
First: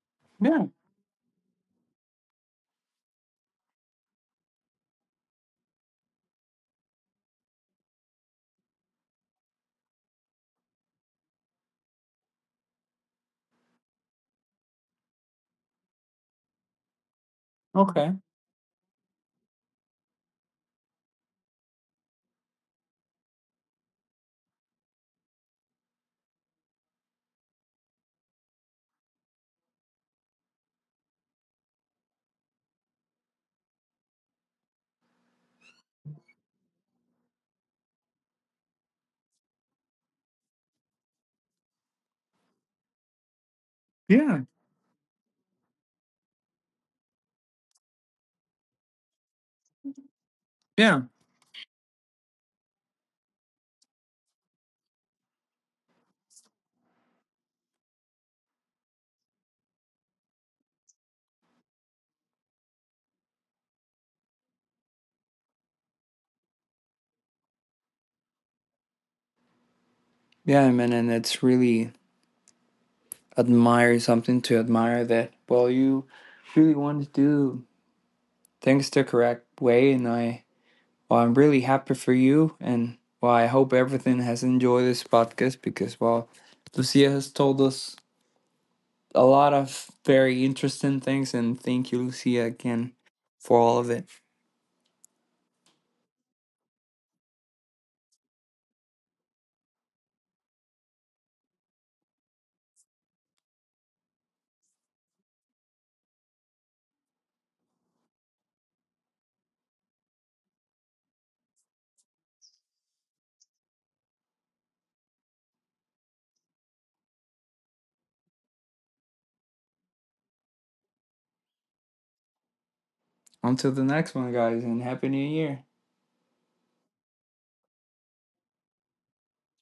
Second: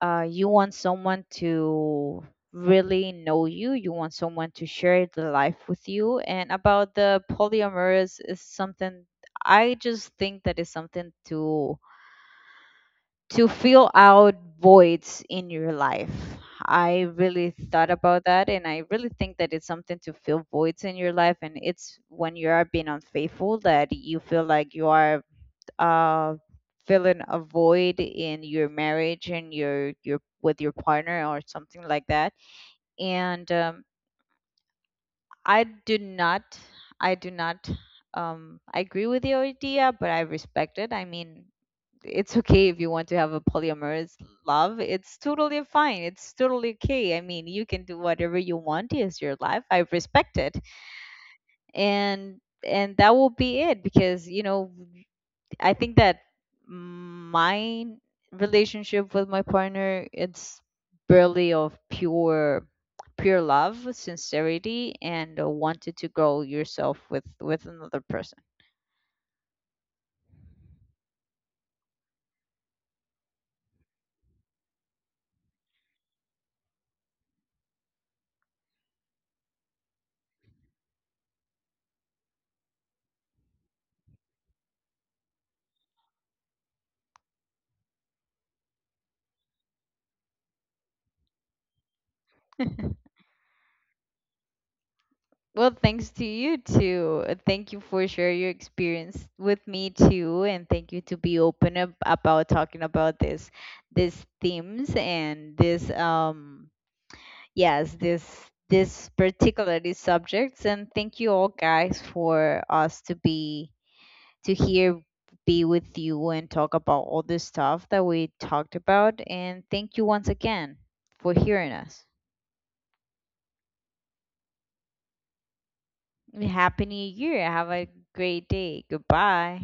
A: You
B: Yeah.
A: want someone to really know you. You want someone to share the life with you. And about the polyamorous is something, I just think that is something to fill out voids in your life. I really thought
B: Okay.
A: about that, and I really think that it's something to fill voids in your life. And it's when you are being unfaithful that you feel like you are uh, filling a void in your marriage and your with your partner or something like that. And I do not, I do not, I agree with your idea, but I respect it. I mean, it's okay if you want to have a polyamorous
B: Yeah.
A: love. It's totally fine. It's totally okay. I mean, you can do whatever you want. It's your life. I respect it,
B: Yeah.
A: and that will be it. Because, you know, I think that my relationship with my partner, it's barely of pure love, sincerity, and wanted to grow yourself with another person.
B: Yeah, man, and it's really admire something to admire that. Well, you really want to do things the correct way, and I well, I'm really happy for you, and well, I hope everything has enjoyed this podcast because well, Lucia has told us a lot of very interesting things, and thank you, Lucia, again for all of it.
A: Well, thanks to you too. Thank you for sharing your experience with me too, and thank you to be open about talking about this these themes and this yes this particularly subjects. And thank you all guys for us to be to here, be with you and talk about all this stuff that we talked about. And thank you once again for hearing us.
B: Until the next one, guys, and happy new year.
A: Happy new year. Have a great day. Goodbye.